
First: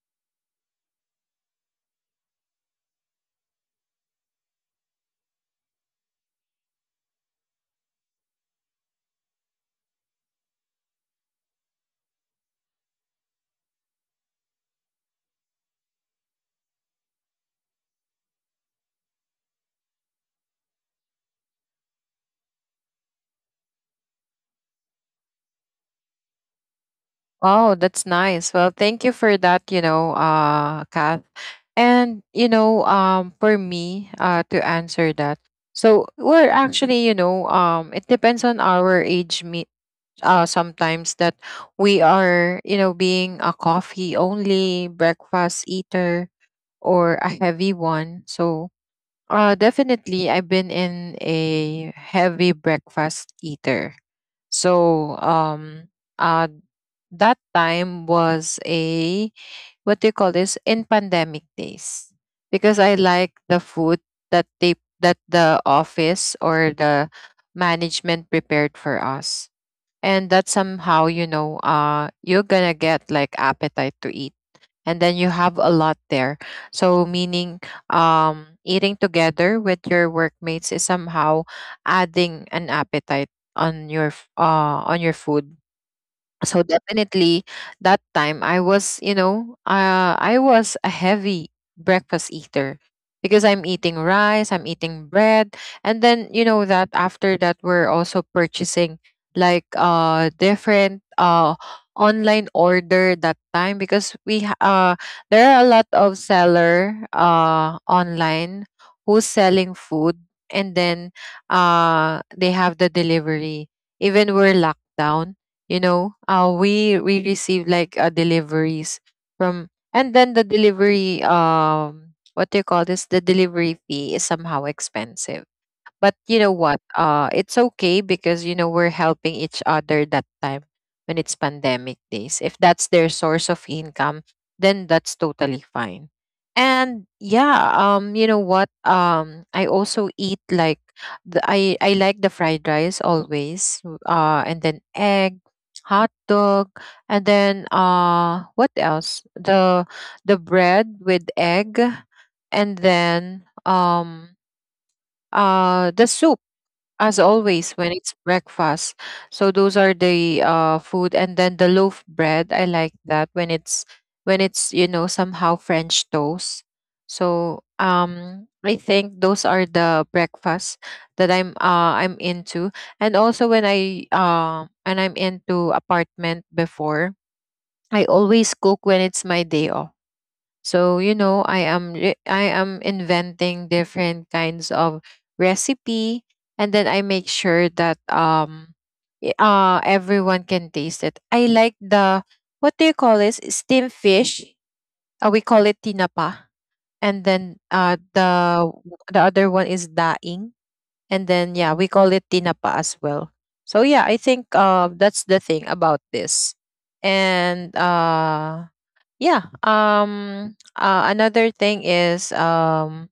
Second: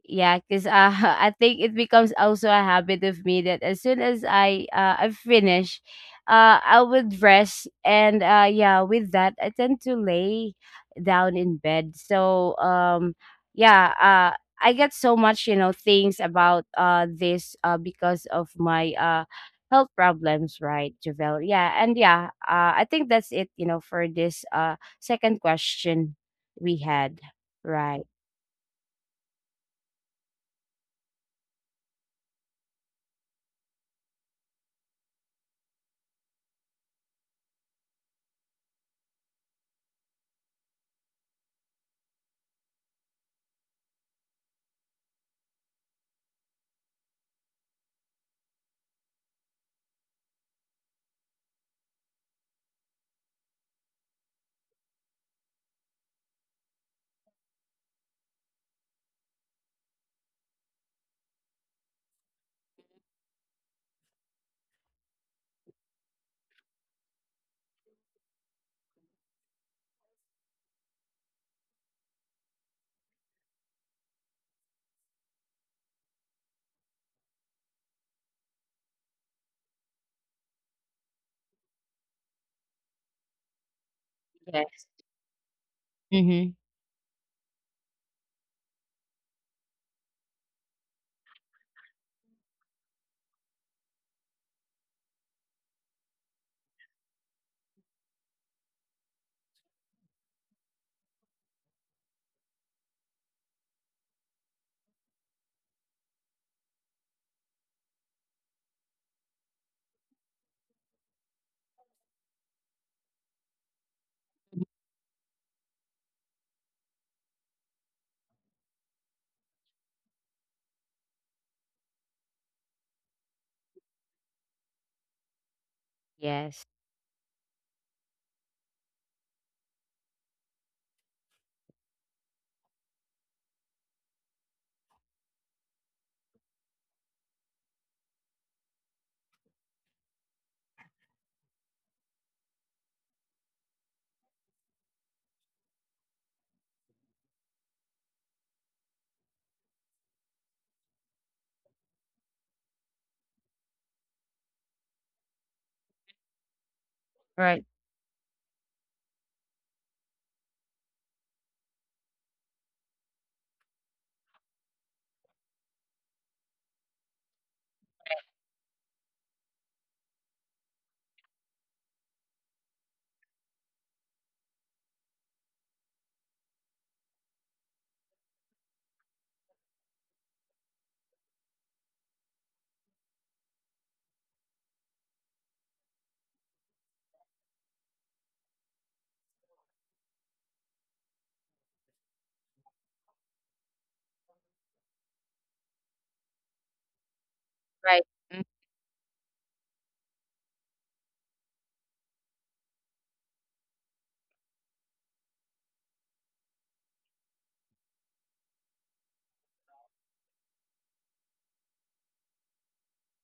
Yeah, because, I think it becomes also a habit of me that as soon as I finish, I would rest, and, yeah, with that I tend to lay down in bed. So, yeah, I get so much, you know, things about this because of my health problems, right, Javel? Yeah, and yeah, I think that's it. You know, for this second question we had,
Oh,
right?
that's nice. Well, thank you for that, you know, Kath. And, you know, for me, to answer that. So we're actually, you know, it depends on our age, me, sometimes that we are, you know, being a coffee only breakfast eater or a heavy one. So definitely I've been in a heavy breakfast eater. So uh that time was a, what do you call this, in pandemic days, because I like the food that they, that the office or the management prepared for us. And that somehow, you know, you're gonna get like appetite to eat, and then you have a lot there. So meaning eating together with your workmates is somehow adding an appetite on your
Yes.
on your food.
Mm-hmm.
So definitely that time I was, you know, I was a heavy breakfast eater, because I'm eating rice, I'm eating bread. And then, you know, that after that we're also purchasing like different online order that time, because there are a lot of seller online who's selling food. And then they have the delivery, even we're locked down. You know, we receive like, deliveries from. And then the delivery what do you call this, the delivery fee is somehow expensive. But you know
Yes.
what, it's okay, because, you know, we're helping each other that time when it's pandemic days. If that's their source of income, then that's totally fine. And yeah, you know what, I also eat like I like the fried rice always, and then egg, hot dog, and then what else, the bread with egg. And then the soup, as
Right,
always, when it's breakfast. So those are the food. And then the loaf bread, I like that when it's, when it's, you know, somehow french toast. So I think those are the breakfast that I'm into. And also when I and I'm into apartment before, I always cook when it's my day off. So, you know, I am inventing different kinds of recipe. And then I make sure that everyone can taste it. I like the, what do you call this, steamed fish. We call it tinapa. And then
right. Mm,
the other one is daing. And then yeah, we call it tinapa as well. So yeah, I think that's the thing about this. And yeah. Another thing is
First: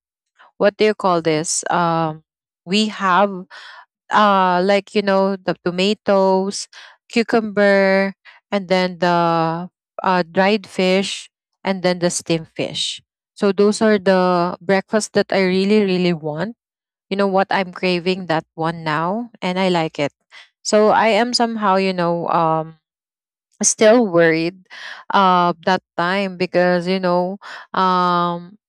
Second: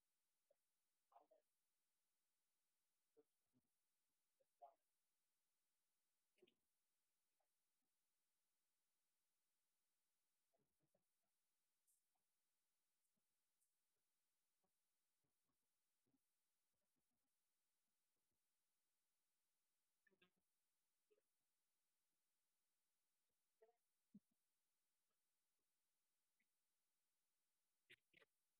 what do you call this? We have like, you know, the tomatoes, cucumber, and then the dried fish and then the steamed fish. So those are the breakfast that I really really want. You know what, I'm craving that one now, and I like it. So I am somehow, still worried that time because um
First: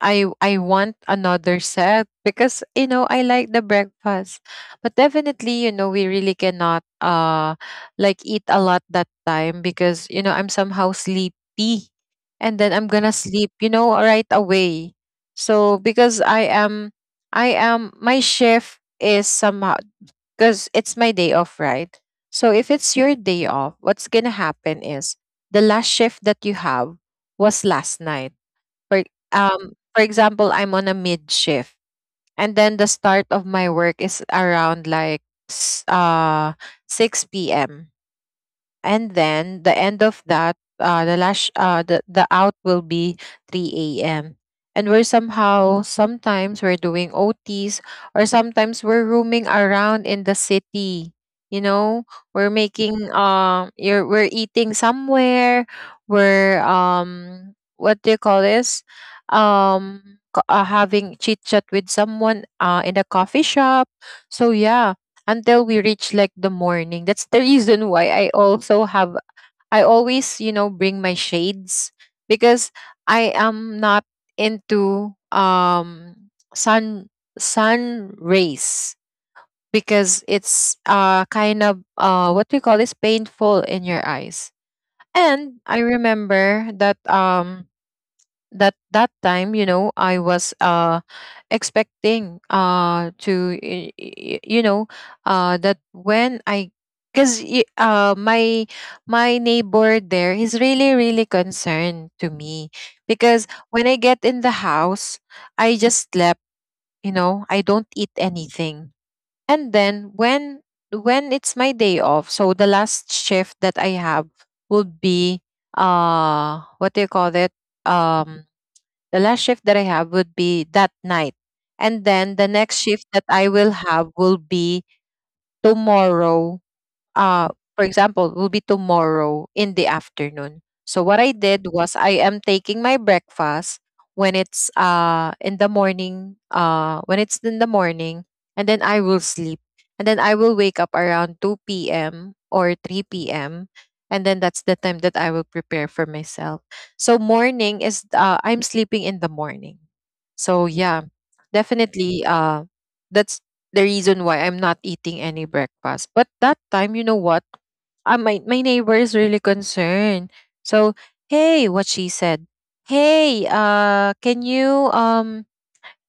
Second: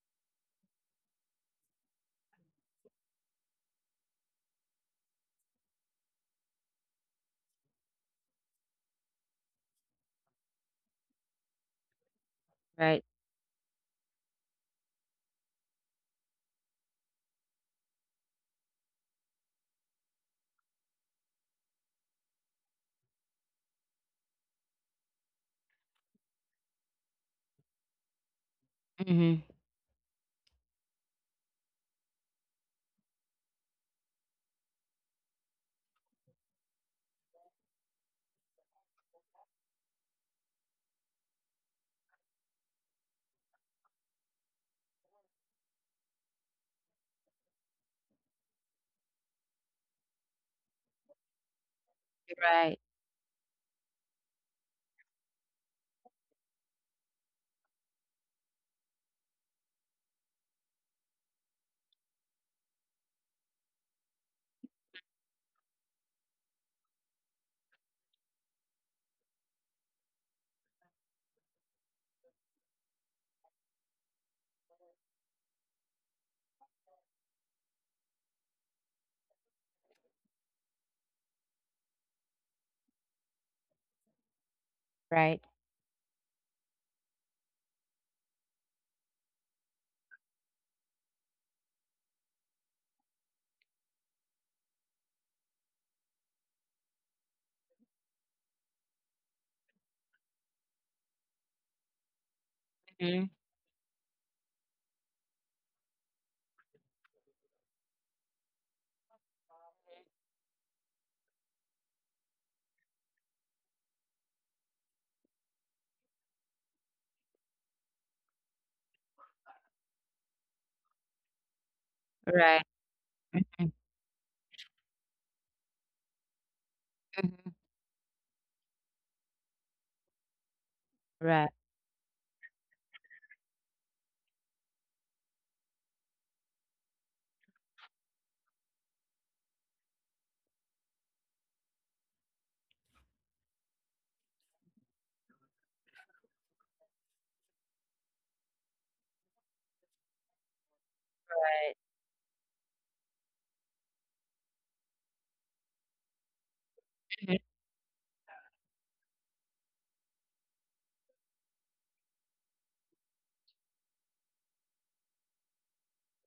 I want another set because you know I like the breakfast, but definitely you know we really cannot like eat a lot that time because you know I'm somehow sleepy, and then I'm
right.
gonna sleep you know right away. So because I am my shift is somehow because it's my day off, right? So if it's your day off, what's gonna happen is the last shift that you have was last night. For
Mhm.
for example, I'm on a mid shift, and then the start of my work is around like s- uh 6 p.m., and then the end of that the lash the out will be 3 a.m. And we're somehow, sometimes we're doing ots, or sometimes we're roaming around in the city, you know, we're
Right.
making you're we're eating somewhere, we're what do you call this, um having chit chat with someone in a coffee shop. So yeah, until we reach like the morning. That's the reason why I also have I always, you know, bring my shades because I am not into sun, sun rays, because it's kind of what we call is painful in your eyes.
Right.
And I remember that that time you know I was expecting to you know that when I because my my neighbor there, he's really really concerned to me
Mhm.
because when I get in the house, I just slept, you know, I don't eat anything. And then when it's my day off, so the last shift that I have would be what do you call it, um the last shift that I have would be that night. And then the
Right.
next shift that I
Mhm.
will have will be tomorrow, uh, for example, will be tomorrow in the afternoon. So what
Mhm.
I
Right.
did was I am taking my breakfast when it's in the morning, when it's in the morning, and then I will sleep. And then I will wake up around 2 p.m. or 3 p.m. And then that's the time that I will prepare for myself. So morning is I'm sleeping in the morning. So yeah, definitely that's the reason why I'm not eating any breakfast. But that time, you know
Right. Mhm.
what? My, my neighbor is really concerned. So, hey, what she said. Hey, can you um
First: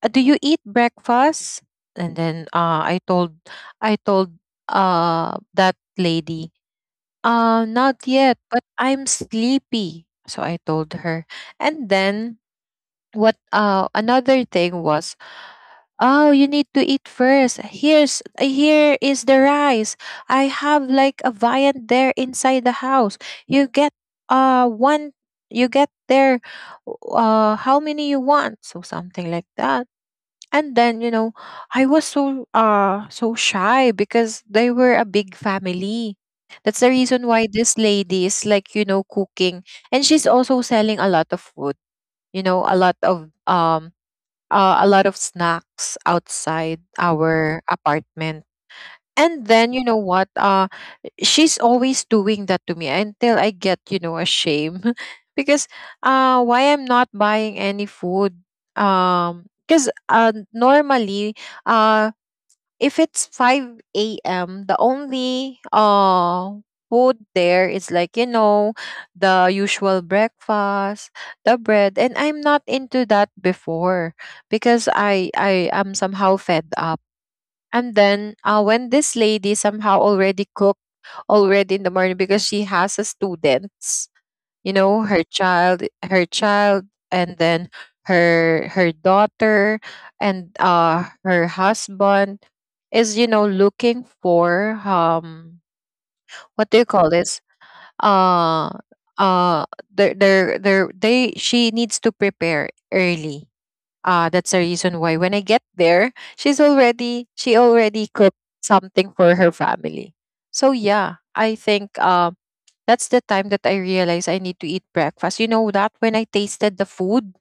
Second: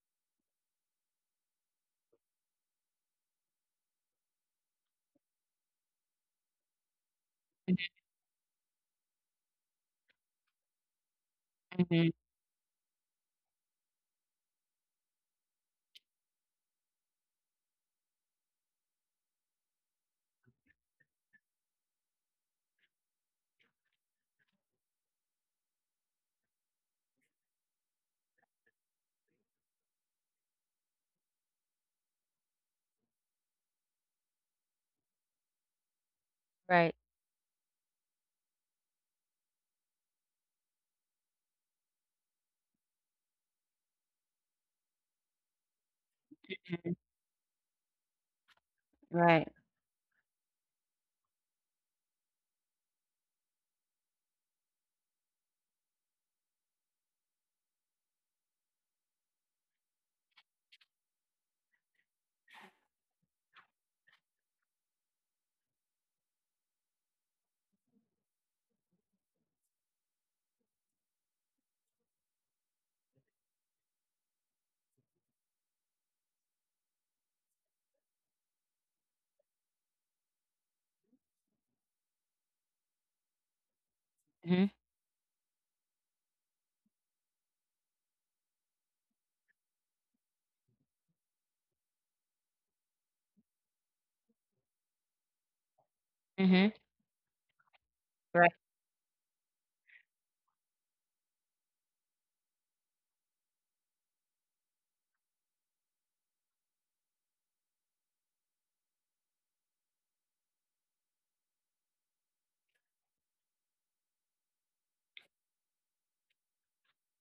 uh, do you eat breakfast? And then I told that lady,
Mhm.
not yet, but I'm sleepy. So I told her. And
Mhm.
then what another thing was, oh, you need to eat first. Here is the rice. I have like a viand there inside the house. You get one, you get there how many you want. So something like that. And then, you know, I was so so shy because they were a big family. That's the
Right.
reason why this lady is like, you know, cooking, and she's also selling a lot of food, you know, a lot of snacks outside our apartment. And
Right.
then you know what? She's always doing that to me until I get you know ashamed because why I'm not buying any food? Because normally uh if it's 5 a.m., the only food there is like, you know, the usual breakfast, the bread. And I'm not into that before because I am somehow fed up. And then when this lady somehow already cooked already in the morning because she has a student,
Mhm.
you know, her child, and then her daughter, and her husband is you know looking for what
Mhm.
do you call this,
Right.
uh uh they she needs to prepare early. That's the reason why when I get there, she's already she already cooked something for her family. So yeah, I think that's the time that I realized I need to eat breakfast. You know that when I tasted the food,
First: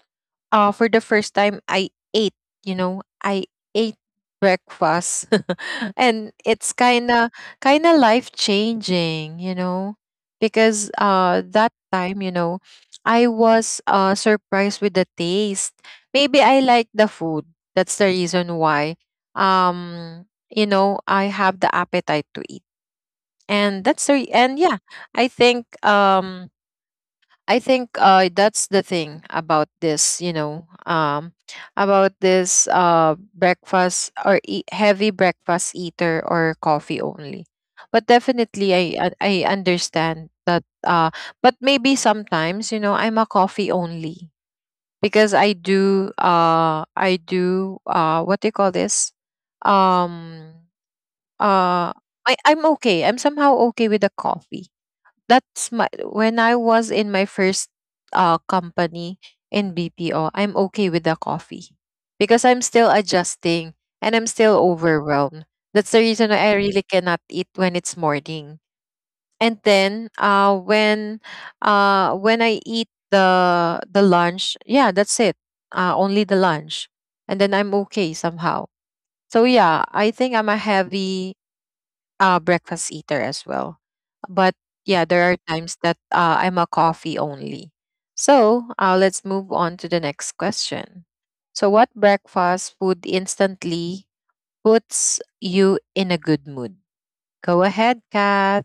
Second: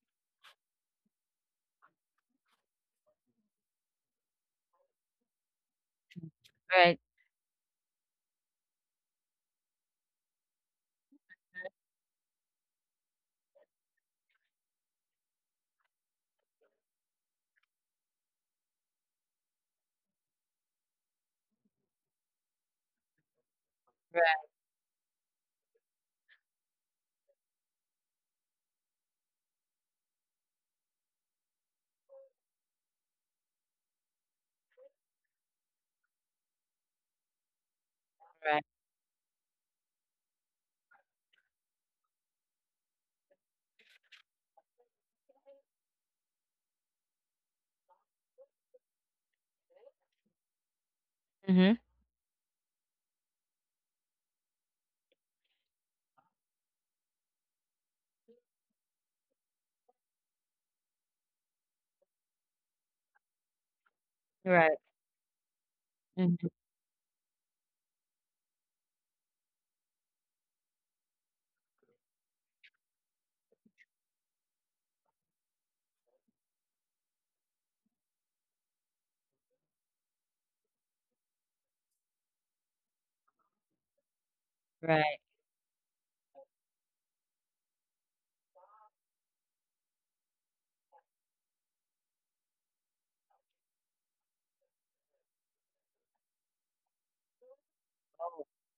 for the first time, I ate, you know, I ate breakfast. And it's
Right.
kind of life changing, you know, because that time, you know, I was surprised with the taste. Maybe I like the food. That's the reason why you know, I have the appetite to eat. And that's the
Right.
re- and yeah, I think um I think that's the thing about this, you know, about this breakfast or eat, heavy breakfast eater or coffee only. But
Right.
definitely, I understand that. But maybe sometimes, you know, I'm a coffee only because I do what do you call this? Um
Mhm.
uh I'm okay. I'm somehow okay with the coffee. That's my when I was in my first company in BPO, I'm okay with the coffee because I'm still adjusting and I'm still
Right.
overwhelmed. That's the reason
Mhm.
why I really cannot eat when it's morning. And then when I eat the lunch, yeah, that's it. Only the lunch. And then I'm okay somehow. So yeah, I think I'm a heavy breakfast eater as well. But yeah,
Right.
there are times that I'm a coffee only. So let's move on to the next question. So, what breakfast food instantly puts you in a good mood? Go ahead, Kat.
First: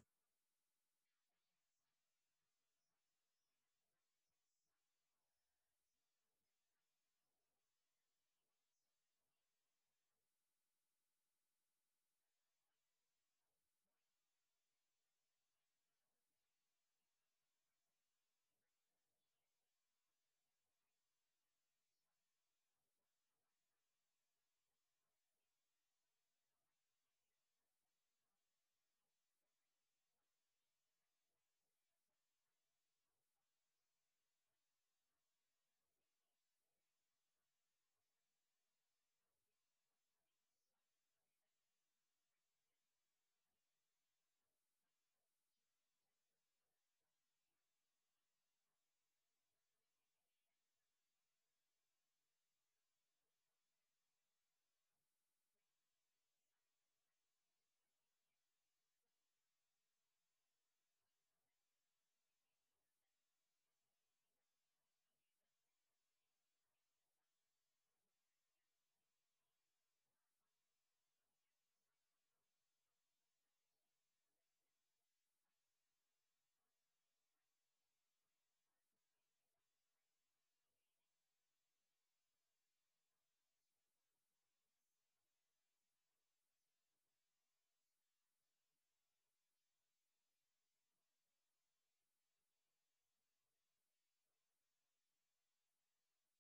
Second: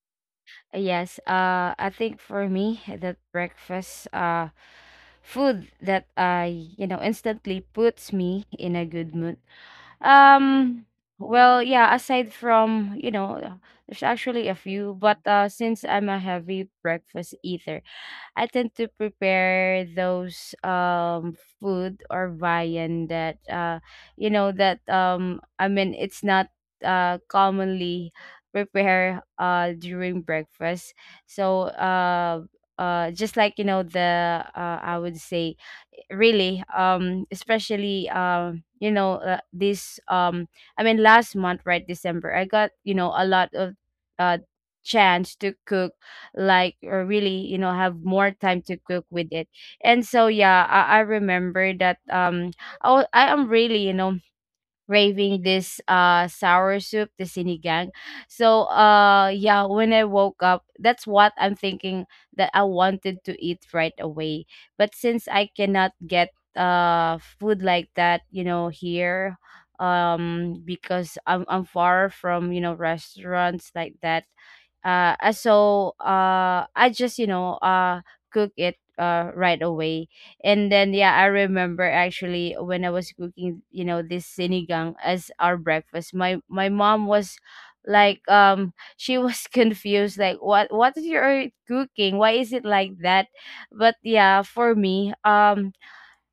Yes, I think for me that breakfast food that I instantly puts me in a good mood Um, well, yeah, aside from, there's actually a few, but since I'm a heavy breakfast eater, I tend to prepare those food or viand that I mean it's not commonly prepared during breakfast. So uh just like the I would say really especially you know this I mean last month, right, December, I got, a lot of uh chance to cook, like, or really, have more time to cook with it. And so yeah, I remember that. I am really, raving this sour soup, the sinigang. So yeah, when I woke up, that's what I'm thinking, that I wanted to eat right away. But since I cannot get food like that, you know, here, um, because I'm far from, you know, restaurants like that. So I just, cook it right away. And then yeah, I remember actually when I was cooking, you know, this sinigang as our breakfast. My mom was like, um, she was confused, like, what is your cooking, why is it like that. But yeah, for me, um,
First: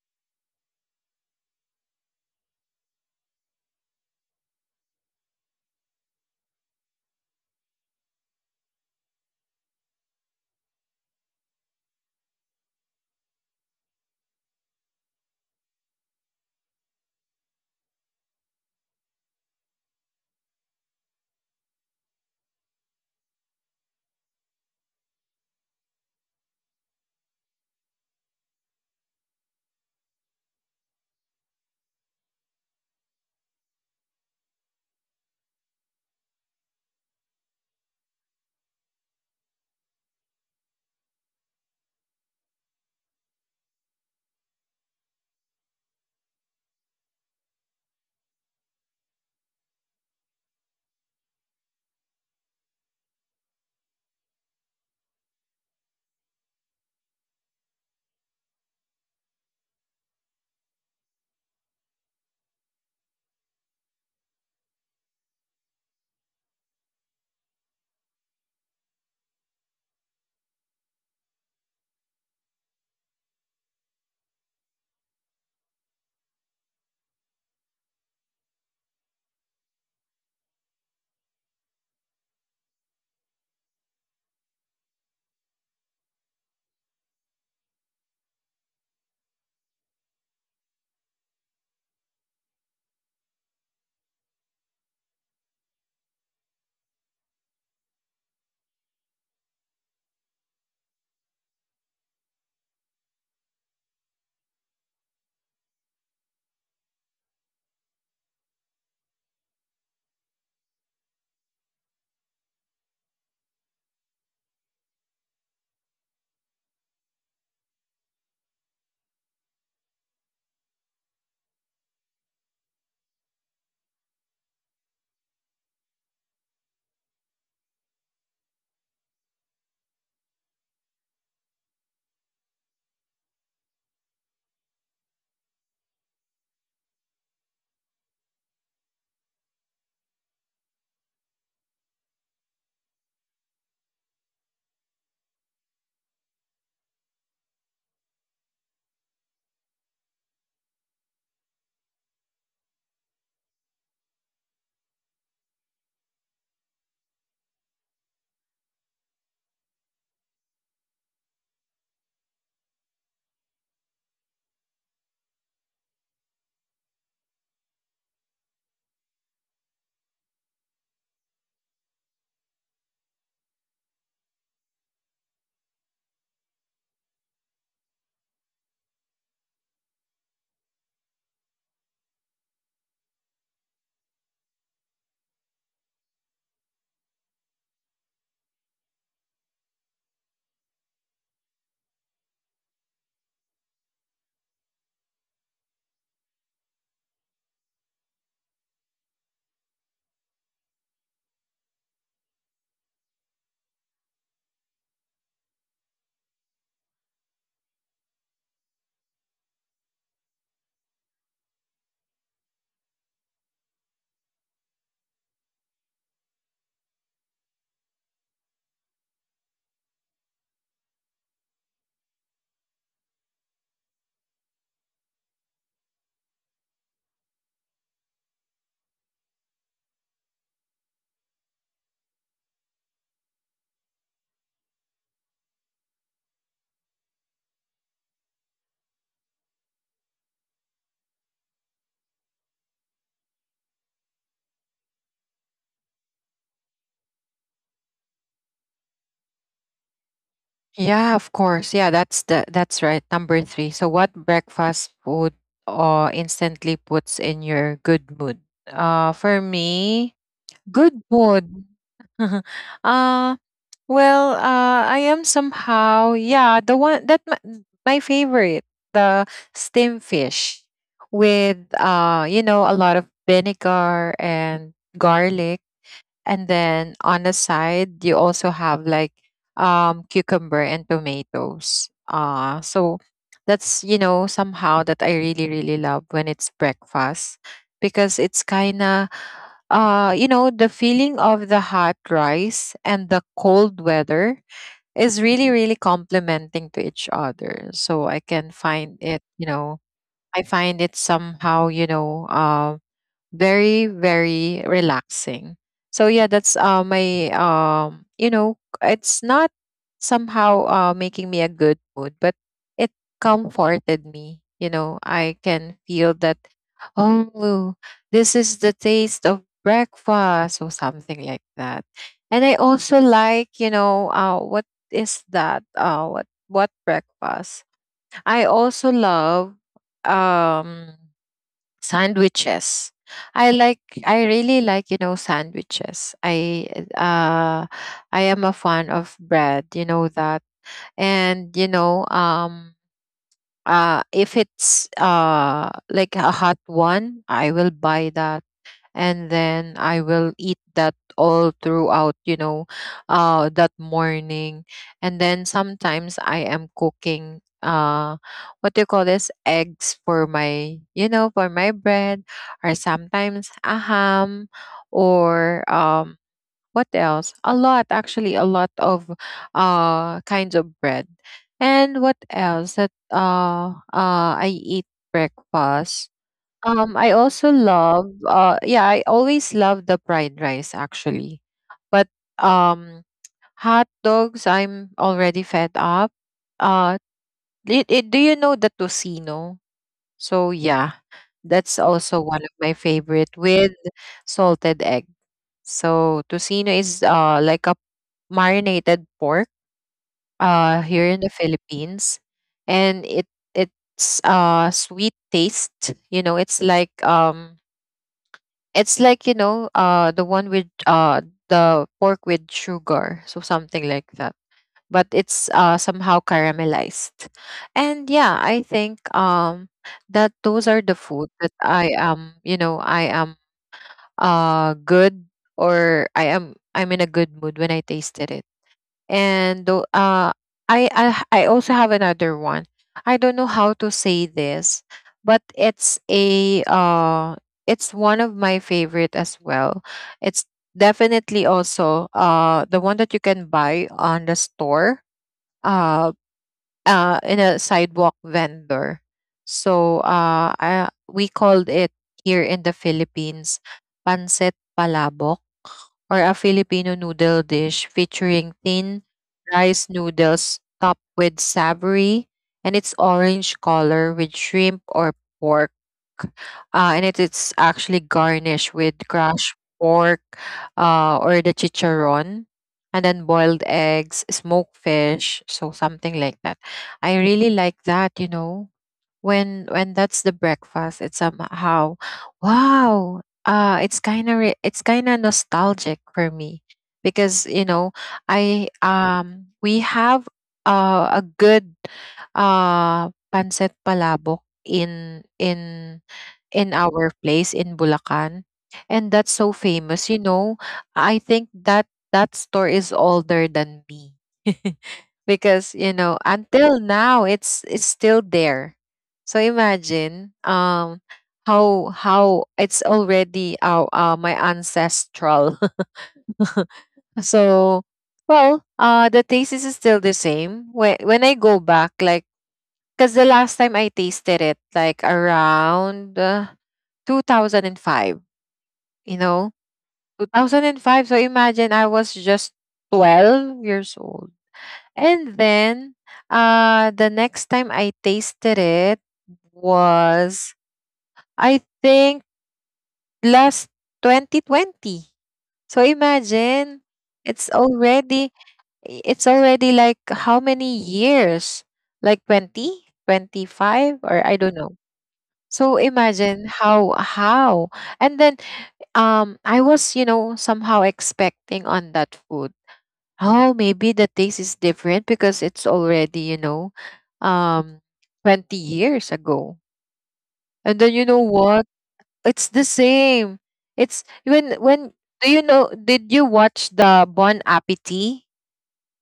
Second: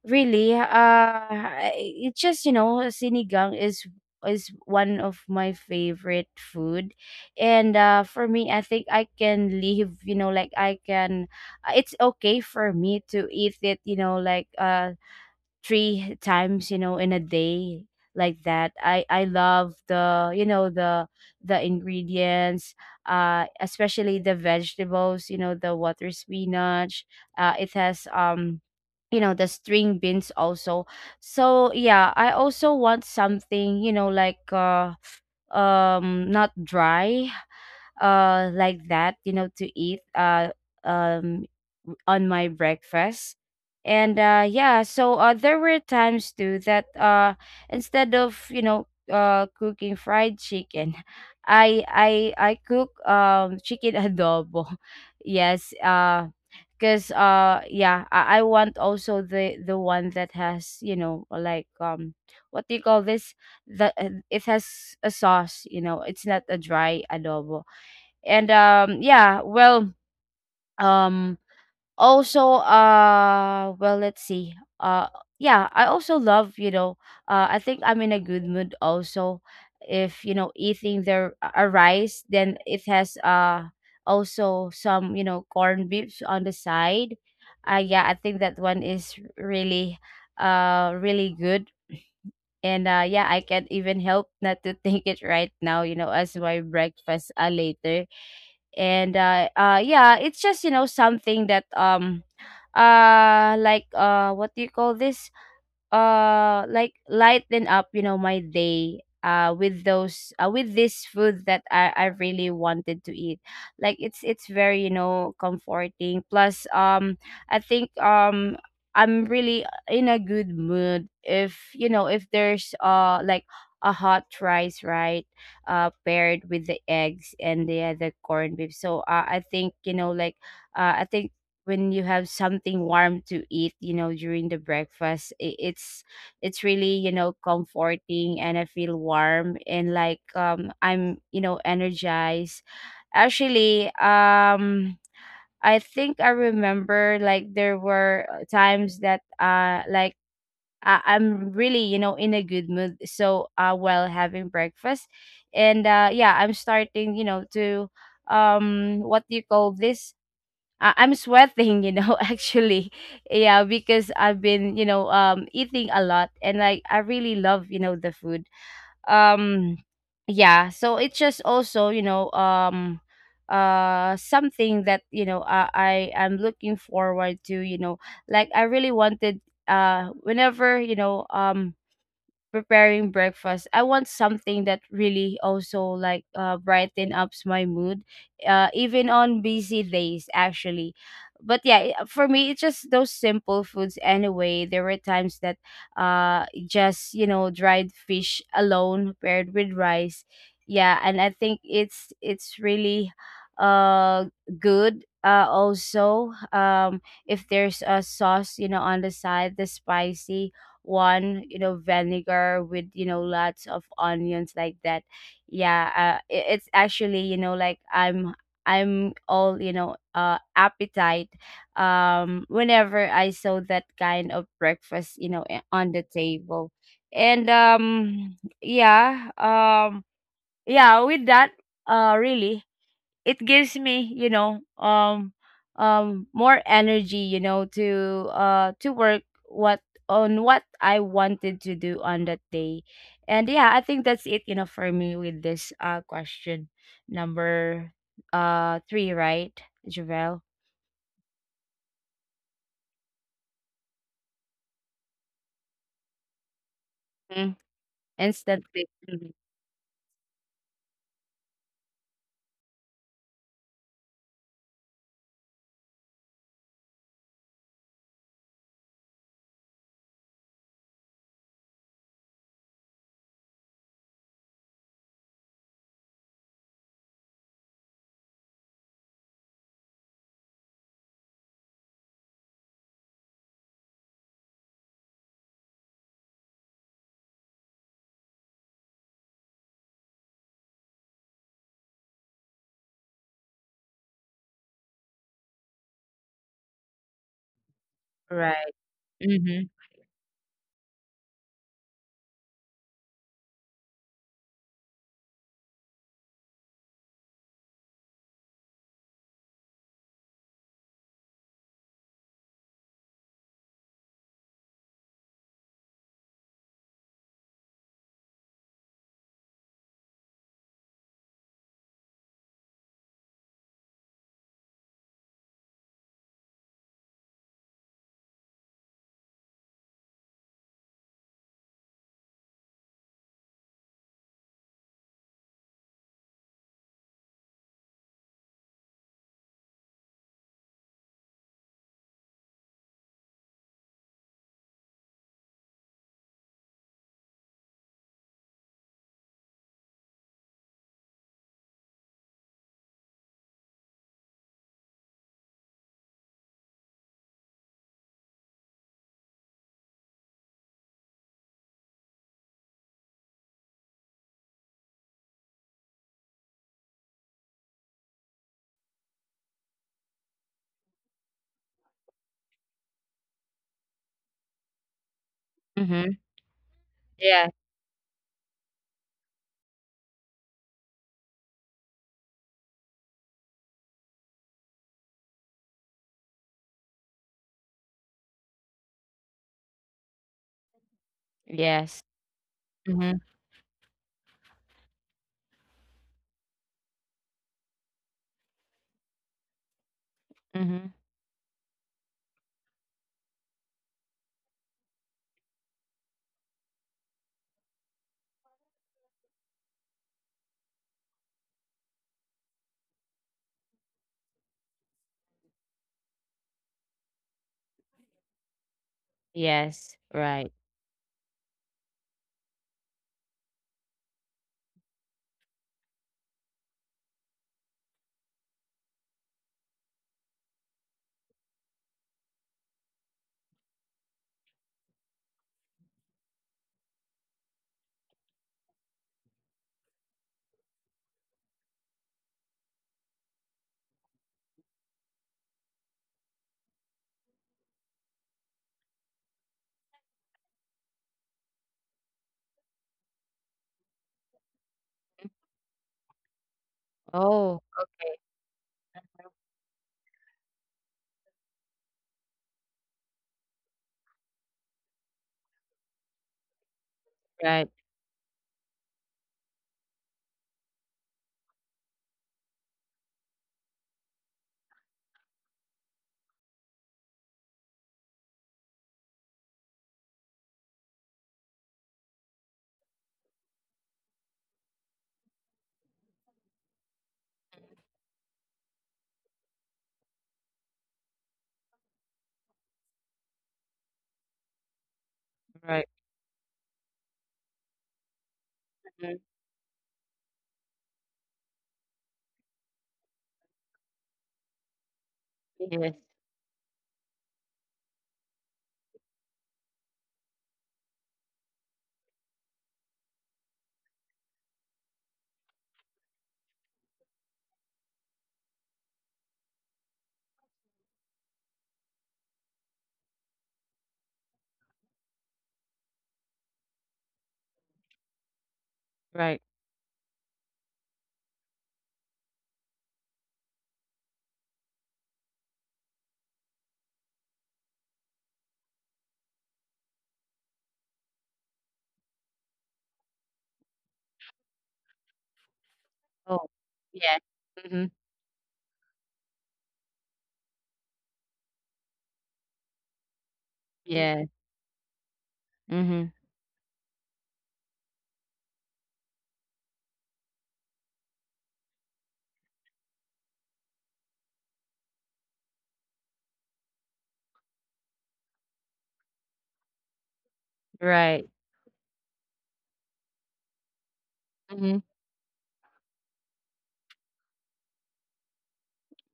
really, it's just, you know, sinigang is one of my favorite food. And for me, I think I can live, you know, like I can, it's okay for me to eat it, you know, like, 3 times, you know, in a day, like that. I love the, you know, the ingredients, especially the vegetables, you know, the water spinach. It has, um, you know, the string beans also. So yeah, I also want something, you know, like, not dry, like that, you know, to eat, um on my breakfast. And yeah, so there were times too that, instead of, you know, cooking fried chicken, I cook chicken adobo. Yes, because, yeah, I want also the one that has, you know, like, um, what do you call this, the, it has a sauce, you know, it's not a dry adobo. And um, yeah, well, um, also, well, let's see, uh yeah, I also love, you know, I think I'm in a good mood also if, you know, eating the a rice, then it has, also some, you know, corn beefs on the side. Yeah, I think that one is really really good. And yeah, I can't even help not to take it right now, you know, as my breakfast, later. And yeah, it's just, you know, something that, um, like, what do you call this, like, lighten up, you know, my day, with those, with this food that I really wanted to eat. Like, it's very, you know, comforting. Plus, um, I think, um, I'm really in a good mood if, you know, if there's, like, a hot rice, right, paired with the eggs and the other corned beef. So I think, you know, like, I think when you have something warm to eat, you know, during the breakfast, it's really, you know, comforting, and I feel warm, and like, um, I'm, you know, energized. Actually, um, I think I remember, like, there were, times that, like, I'm really, you know, in a good mood, so, while having breakfast. And yeah, I'm starting, you know, to, um, what do you call this, I'm sweating, you know, actually. Yeah, because I've been, you know, um, eating a lot, and like I really love, you know, the food. Um, yeah, so it's just also, you know, um, something that, you know, I am looking forward to, you know. Like, I really wanted, whenever, you know, um, preparing breakfast, I want something that really also, like, brighten ups my mood, even on busy days, actually. But yeah, for me, it's just those simple foods anyway. There were times that, just, you know, dried fish alone paired with rice. Yeah, and I think it's really uh good. Also, um, if there's a sauce, you know, on the side, the spicy one, you know, vinegar with, you know, lots of onions, like that. Yeah, it's actually, you know, like, I'm all, you know, appetite, um, whenever I saw that kind of breakfast, you know, on the table. And um, yeah, um, yeah, with that, really, it gives me, you know, um, um, more energy, you know, to, to work what, on what I wanted to do on that day. And yeah, I think that's it, you know, for me, with this question number three, right, Javel?
Yeah, of course. Yeah, that's the that's right. Number three. So, what breakfast food instantly puts in
Mm.
your good mood?
Instantly. Mhm.
For me, good mood. uh, Well, I am somehow, yeah, the one that my favorite, the steamed fish with you know, a lot of vinegar and garlic. And then on the side, you also have like cucumber and tomatoes. So that's, you know, somehow that I really, really love when it's breakfast because it's kind of, you know, the feeling of the hot rice and the cold weather is really, really complementing to each other. So I can
Right.
find it, you
mm-hmm
know, I find it somehow, you know, very very relaxing. So yeah, that's my you know, it's not somehow making me a good mood, but it comforted me, you know, I can feel that, oh, this is the taste of breakfast or something like that. And I also like, you know, what is that, what breakfast I also love, um sandwiches. I really like, you know, sandwiches. Uh I am a fan of bread, you know that. And you know, if it's like a hot one, I will buy that, and then I will eat that all throughout, you know, that morning. And then sometimes I am cooking what do you call this, eggs for my you know for my bread, or sometimes a ham, or what else, a lot, actually a lot of kinds of bread. And what else that I eat breakfast,
mm-hmm
I
Yeah.
also love yeah, I always love the fried rice actually. But um hot dogs I'm already fed up. Uh do you know the tocino? So yeah, that's
Yes.
also my
mm-hmm
favorite with salted egg. So tocino is like a marinated pork
mm-hmm
here in the Philippines, and it's sweet taste. You know, it's like it's like, you know, the one with the pork with sugar, so something like that. But it's somehow caramelized. And yeah, I think
yes.
that
Right.
those are the food that I am, you know, I am good, or I'm in a good mood when I tasted it. And tho- I also have another one. I don't know how to say this, but it's one of my favorite as well. It's definitely also the one that you can buy on the store uh in a sidewalk vendor. So we called it here in the Philippines pancit palabok, or a
Oh,
Filipino
okay.
Filipino noodle dish featuring thin rice noodles topped with savory, and it's orange color with shrimp or pork.
Right.
And it is actually garnished with crushed pork, or the chicharron, and then boiled eggs, smoked fish, so something like that. I really like that, you know, when that's the breakfast, it's somehow wow. It's kind of it's kind of nostalgic for me because you know I we have a good uh pancit palabok in
Right.
in our place in Bulacan.
Mm.
And that's so famous, you know. I think that that store is older than me.
Yes.
Because, you know, until now it's still there. So imagine how it's already my ancestral. So well, the taste is still the same. When I go back, like, cuz the last time I tasted it like around 2005, you
Right.
know, 2005. So imagine I was just 12 years old. And then the next time I tasted it was, I think, last 2020. So
Oh,
imagine
yeah.
it's
Mhm.
already, it's already like how many years? Like 20, 25,
Yeah.
or I don't know. So
Mhm.
imagine how, how. And then I was, you know, somehow expecting on that food. Oh, maybe the taste is different because it's already, you know, um, 20 years ago. And then you
Right.
know what? It's the same. It's when
Mhm.
when do you know, did you watch the Bon Appetit,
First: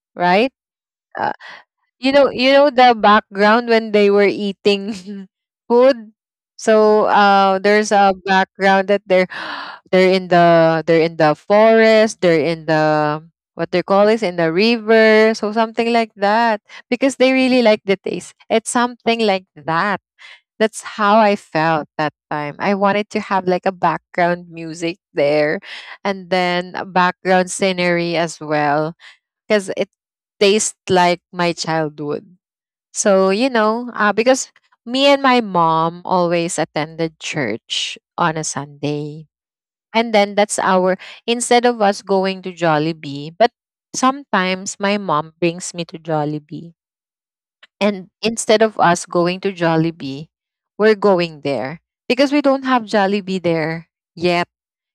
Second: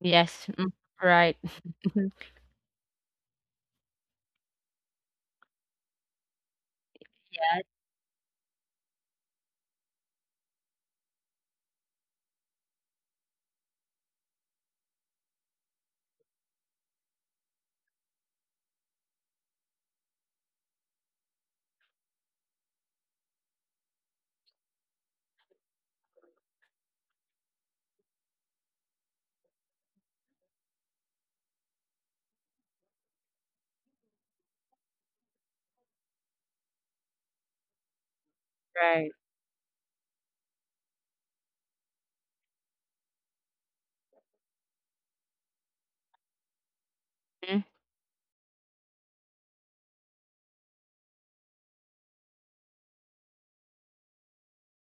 Yes.
right?
Mm.
Uh,
Right.
you know the background when they were eating food. So
Yes.
there's a background that they're they're in the forest, they're in the, what they call, is in the river, so something like that, because they really like the taste. It's something like that. That's how I felt that time. I wanted to have like a background music there and then a background scenery as well, because it tastes like my childhood. So, you know, because me and my mom always attended church on a
Right.
Sunday. And then that's our, instead of us going to Jollibee, but sometimes my mom brings me to Jollibee.
Mm.
And instead of us going to Jollibee, we're going there because we don't have Jollibee there yet.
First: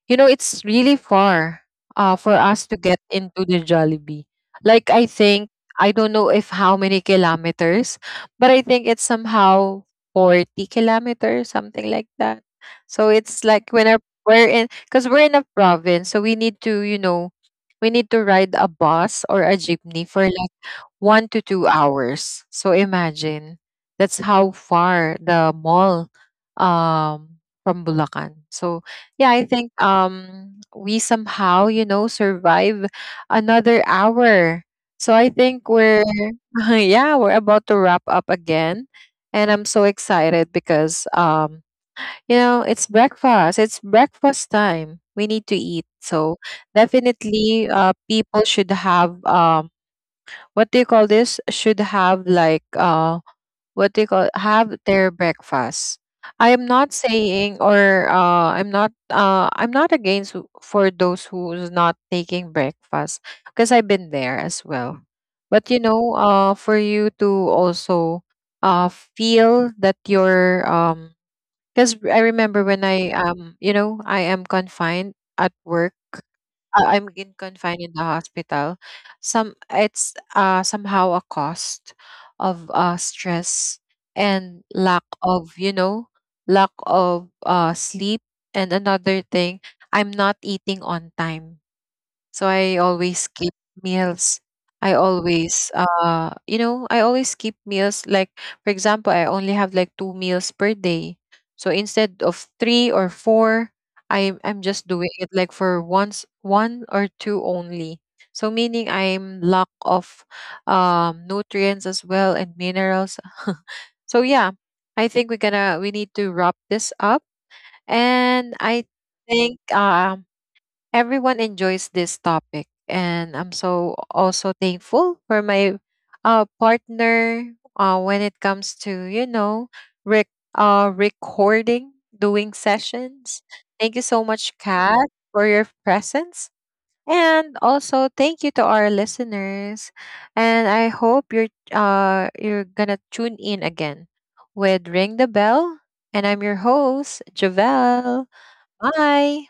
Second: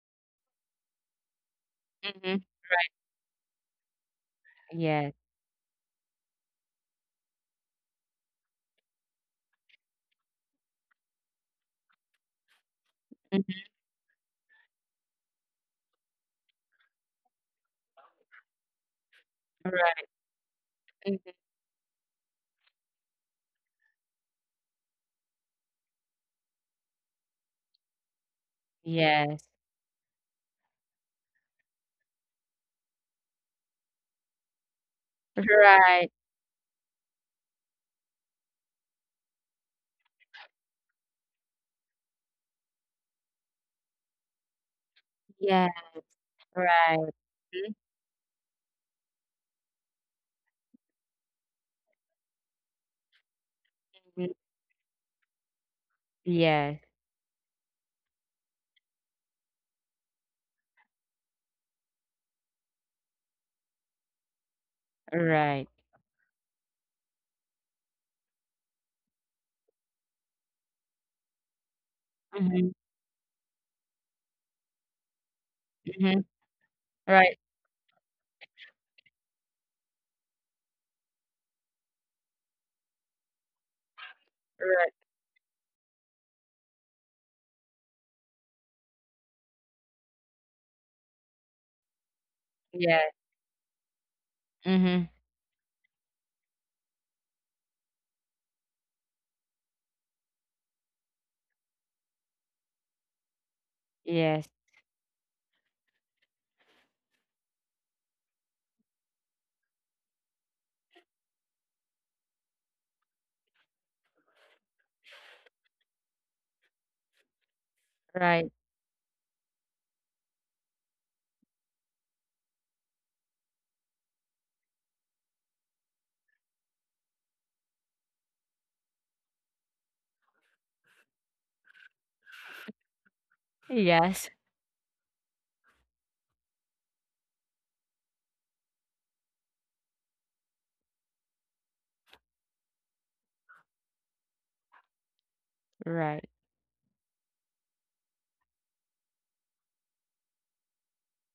You know, it's really far for
Mhm.
us to get into the Jollibee. Like, I
Yes.
think, I don't know if how many kilometers, but I think it's somehow 40 kilometers, something like that. So it's
Mhm.
like when our, we're in, because we're in a province, so we need to, you know, we need to ride a bus or a jeepney
Right.
for one
Mhm.
to two hours. So imagine that's how far the mall um from Bulacan. So yeah, I
Yes.
think we somehow, you know, survive another hour. So I think we're
Right.
yeah, we're about to wrap up again. And I'm so excited because you know, it's breakfast. It's breakfast time. We need to
Yeah.
eat. So
Right.
definitely
Mhm.
people should have what do you call this, should have like what do you call,
Mhm.
have their breakfast. I am
Yes.
not saying, or I'm not against for those who's not taking breakfast, because I've been there as well.
Right.
But you know, for you to also feel that you're because I remember
Mhm.
when I you know, I am confined at work,
Mhm.
I'm being
Right.
confined in the hospital. Some it's somehow a cost of stress and
Right.
lack of, you know, lack of sleep. And another thing, I'm not eating on time. So I
Yeah.
always skip meals. I
Mhm.
always you know, I always keep meals, like for example, I only have like two meals per day, so instead of three or four, i'm
Yes.
i'm just doing it like for once, one or two only. So meaning I'm lack of nutrients as well and minerals. So yeah, I think we need to wrap this up.
Right.
And I think everyone enjoys this topic. And I'm so also thankful for my partner, when it comes to, you know, rec- recording, doing sessions. Thank you so
Yes.
much, Kat, for your presence. And also thank you to our listeners. And I hope you're gonna tune in again
Right.
with Ring the Bell. And I'm your host, Javelle. Bye.